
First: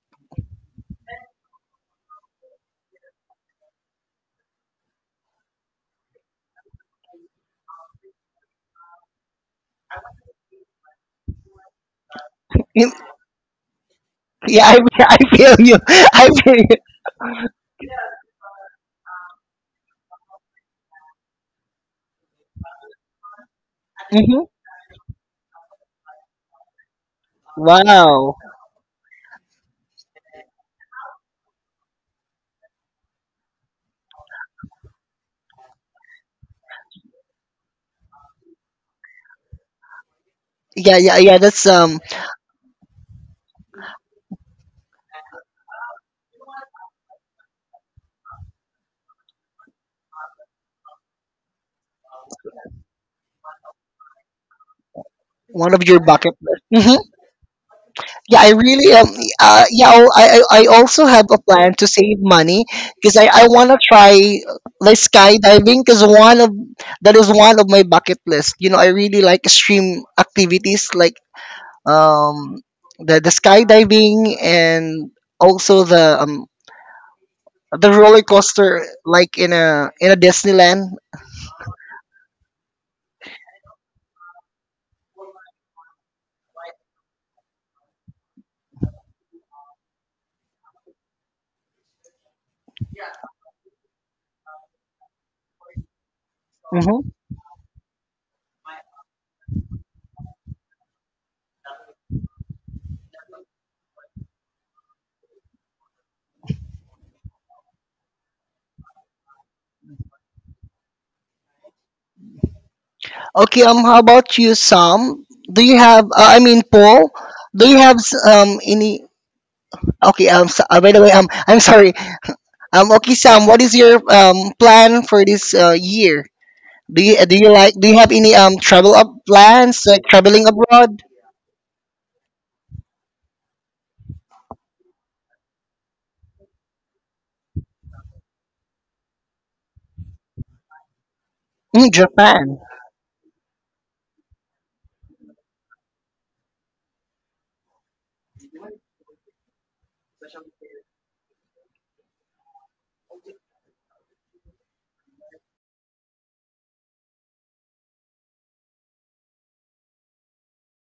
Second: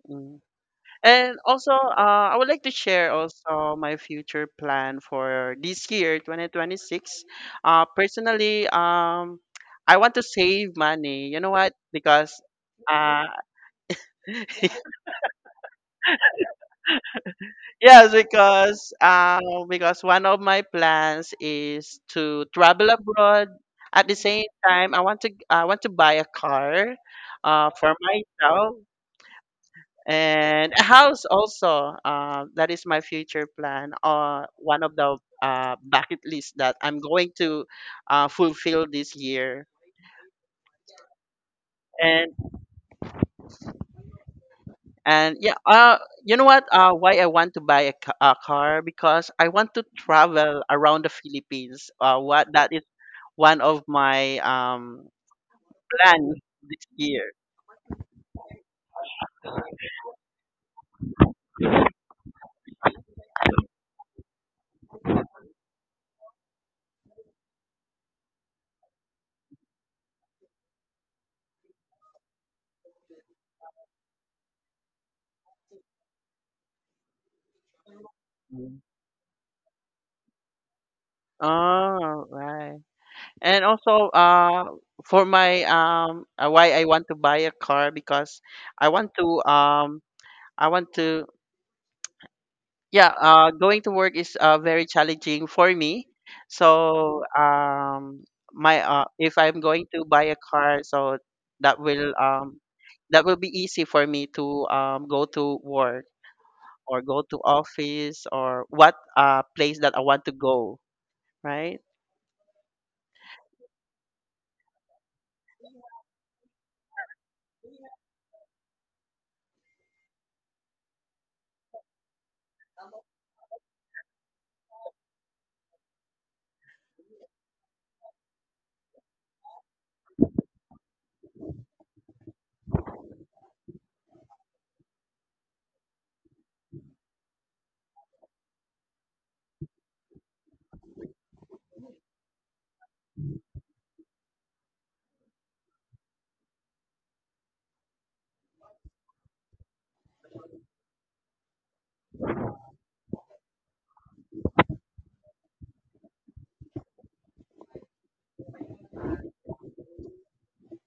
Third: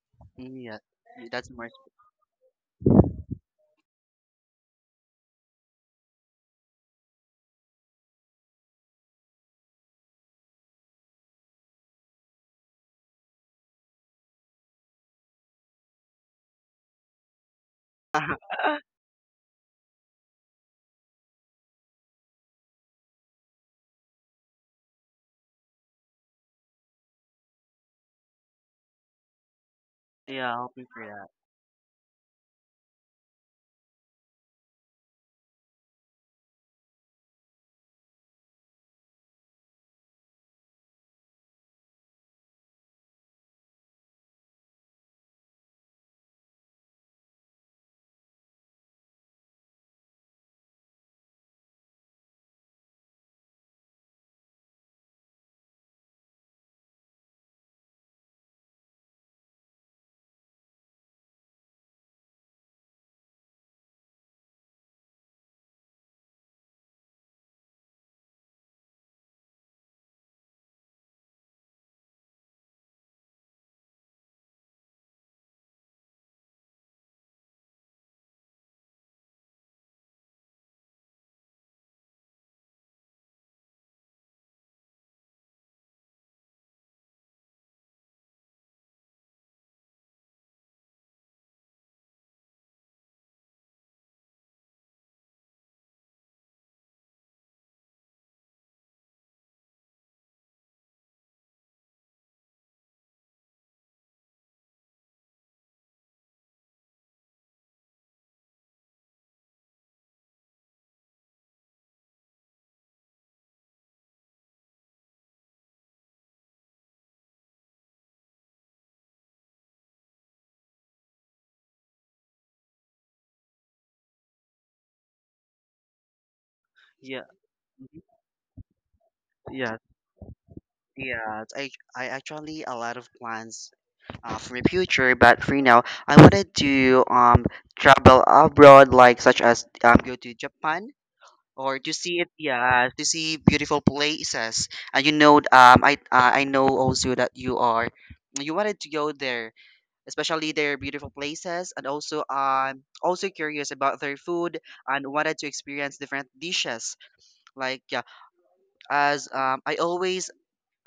Mm.
mm, yeah, yeah,
And
that's more.
also, I would like to share also my future plan for this year, 2026. Personally, I want to save money. You know what? Because
You-
uh,
Yeah, I, [laughs] I feel you. [laughs] I feel you.
Yes,
[laughs]
because one of my plans is to travel abroad. At the
Hmm.
same time, I want to buy a car, for
Wow.
myself,
Yeah,
and a
hoping for
house
that.
also. That is my future plan. One of the bucket list that I'm going to fulfill this year.
Yeah, yeah, yeah. That's
And and yeah, you know what? Why I want to buy a, a car, because I want to travel around the Philippines. What, that is one of my
one of your bucket
plans
list.
this
Mm-hmm.
year.
Yeah, I really am. Yeah, oh, I also have a plan to save money because I want to try like skydiving because one of that is one of my bucket list. You know, I really like extreme activities like um the skydiving and also the roller
Mm.
coaster like in a Disneyland.
Oh, right. And also, for my why I want to buy a car, because I want to um, I want to yeah, going to work is very challenging for me.
Hmm.
So my if I'm going to buy a car, so that will um, that will be easy for me to go to work, or go to office, or what place that I want to go, right?
Okay, how about you, Sam? Do you have? I mean, Paul, do you have any? Okay, so by the way, I'm sorry. Okay, Sam, what is your plan for this year? Do you
Yeah.
do you like do you
Mhm.
have any travel up
Yes.
plans like traveling abroad?
Yes. I actually a lot of plans for my future. But for now, I wanted to travel abroad, like such as go to Japan or
Mm,
to see it,
Japan.
yeah, to see beautiful places. And you know, I know also that you are you wanted to go there, especially their beautiful places, and also also curious about their food and wanted to experience different dishes. Like, yeah, as I always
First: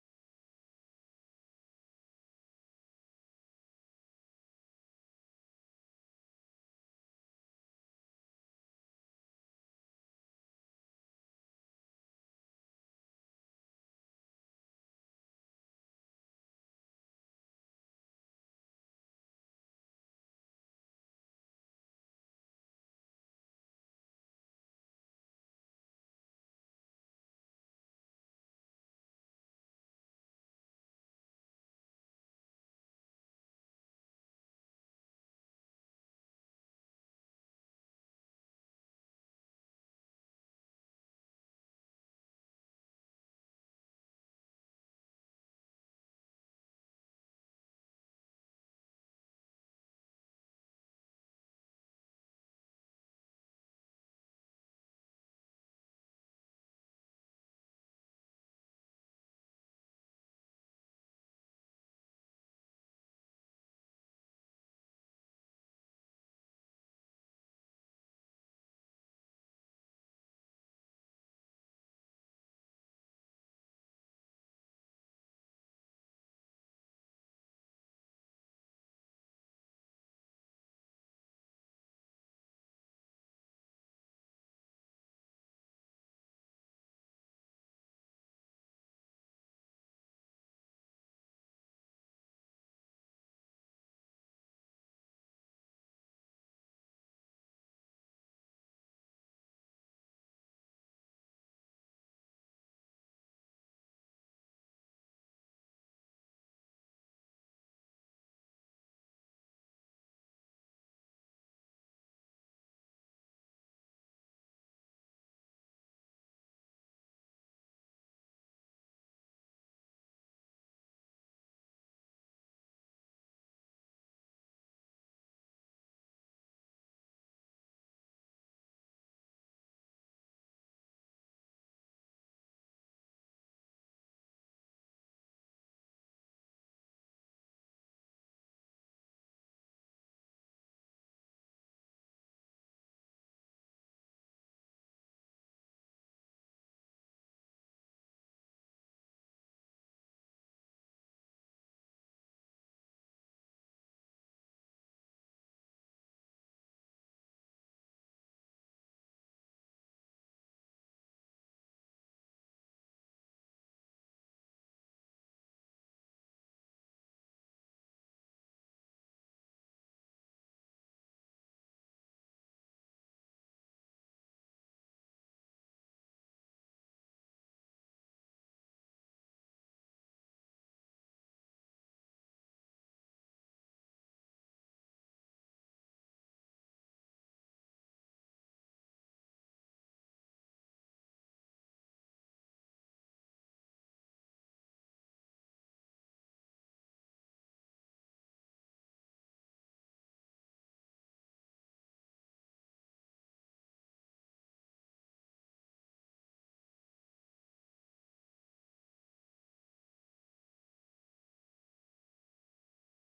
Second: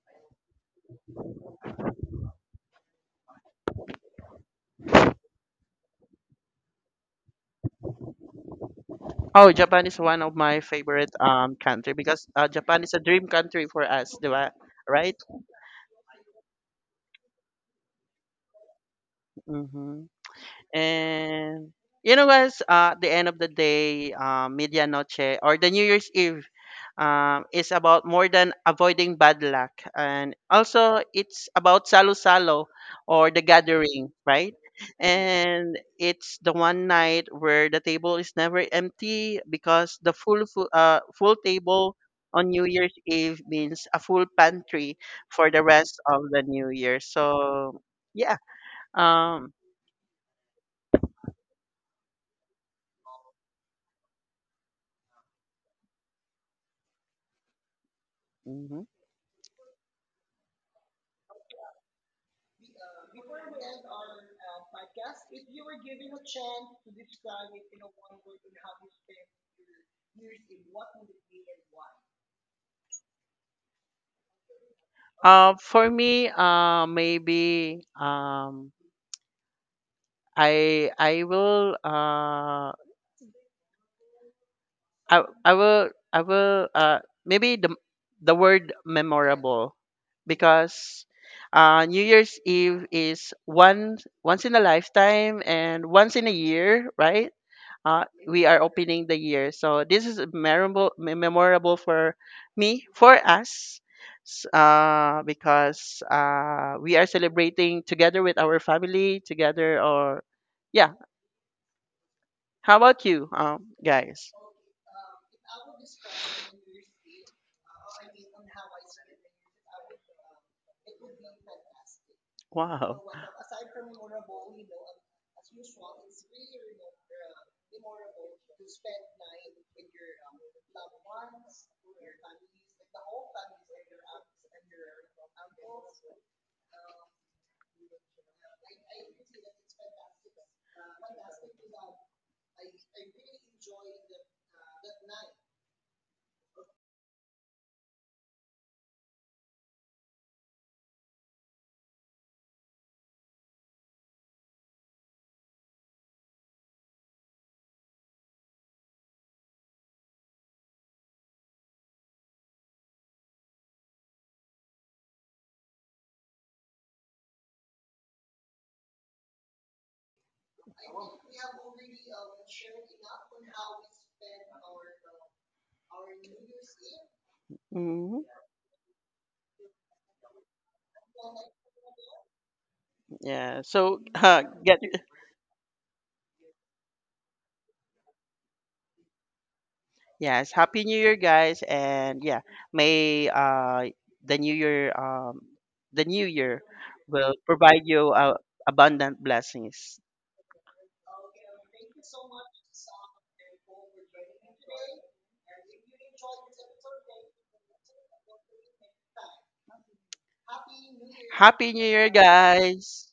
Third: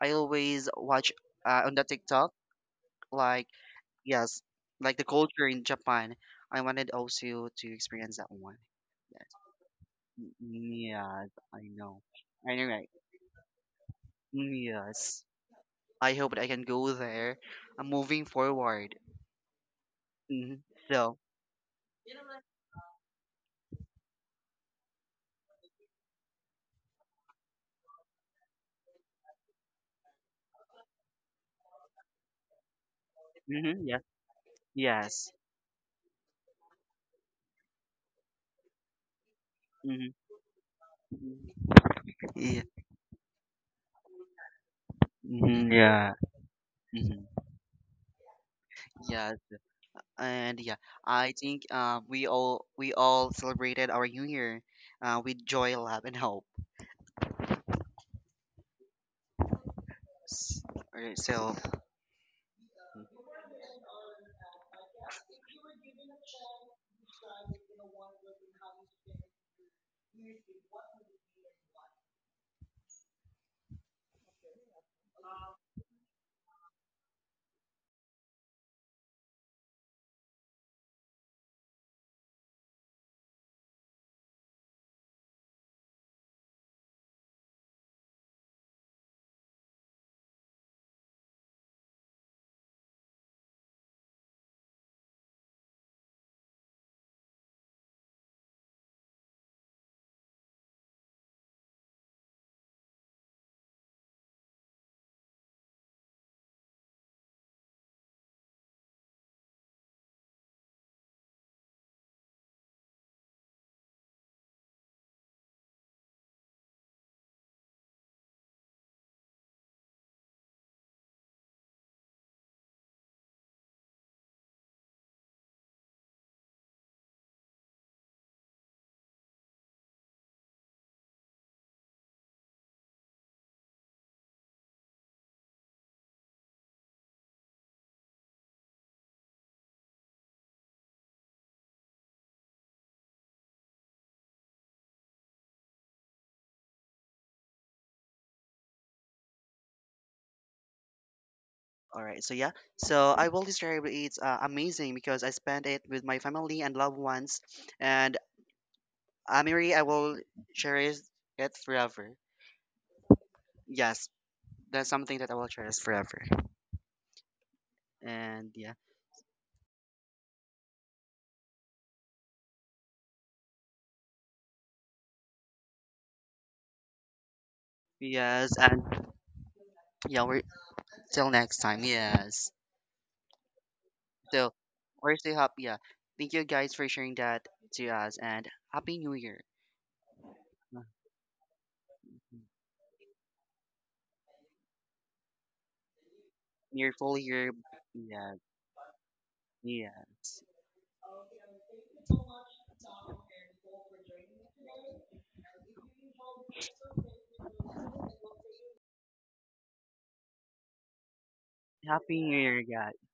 I always watch on the TikTok like, yes, like the culture in Japan. I wanted also to experience that one. Yes.
Oh, Japan is one of my favorite
Yeah, I
country,
know.
because Japan
Anyway,
is a dream country for us, di ba? Right?
yes. I hope that I can go there. I'm moving forward.
Mm-hmm.
Hmm. So,
And you know, guys, at the end of the day, Medianoche, or the New Year's Eve, is about more than avoiding bad luck. And also, it's about Salo Salo, or the
mm-hmm, yes,
gathering, right?
yes.
And it's the one night where the table is never empty, because the
Mm-hmm.
full table on
Yeah,
New Year's Eve means a full pantry for the
mhm,
rest
yeah.
of the New Year.
Mm-hmm.
So, yeah.
Yes,
Um,
and yeah, I think we all celebrated our New Year with joy, love, and hope.
mhm.
S- alright, so,
For me, maybe I I will uh, I I will maybe the word memorable, because New Year's Eve is one once in a lifetime and once in a year, right? We are opening the year. So this is memorable, memorable for me, for us, because we are celebrating together with our family, together or yeah. How about you, guys? Wow.
All right, so yeah, so I will describe it's amazing because I spent it with my family and loved ones, and Amiri, I will cherish it forever. Yes, that's something that I will cherish forever. And yeah,
hmm
yes, and yeah, we're till next time. Yes,
Yeah. So [laughs]
so
get
we're still happy. Yeah, thank you guys for sharing that to us, and happy New Year.
yes.
Mhm.
Happy New Year, guys, and yeah, may the New Year the New Year
Near full
will
year.
provide you
Yeah,
abundant
yeah.
blessings. Happy New Year,
Happy New Year, guys.
guys!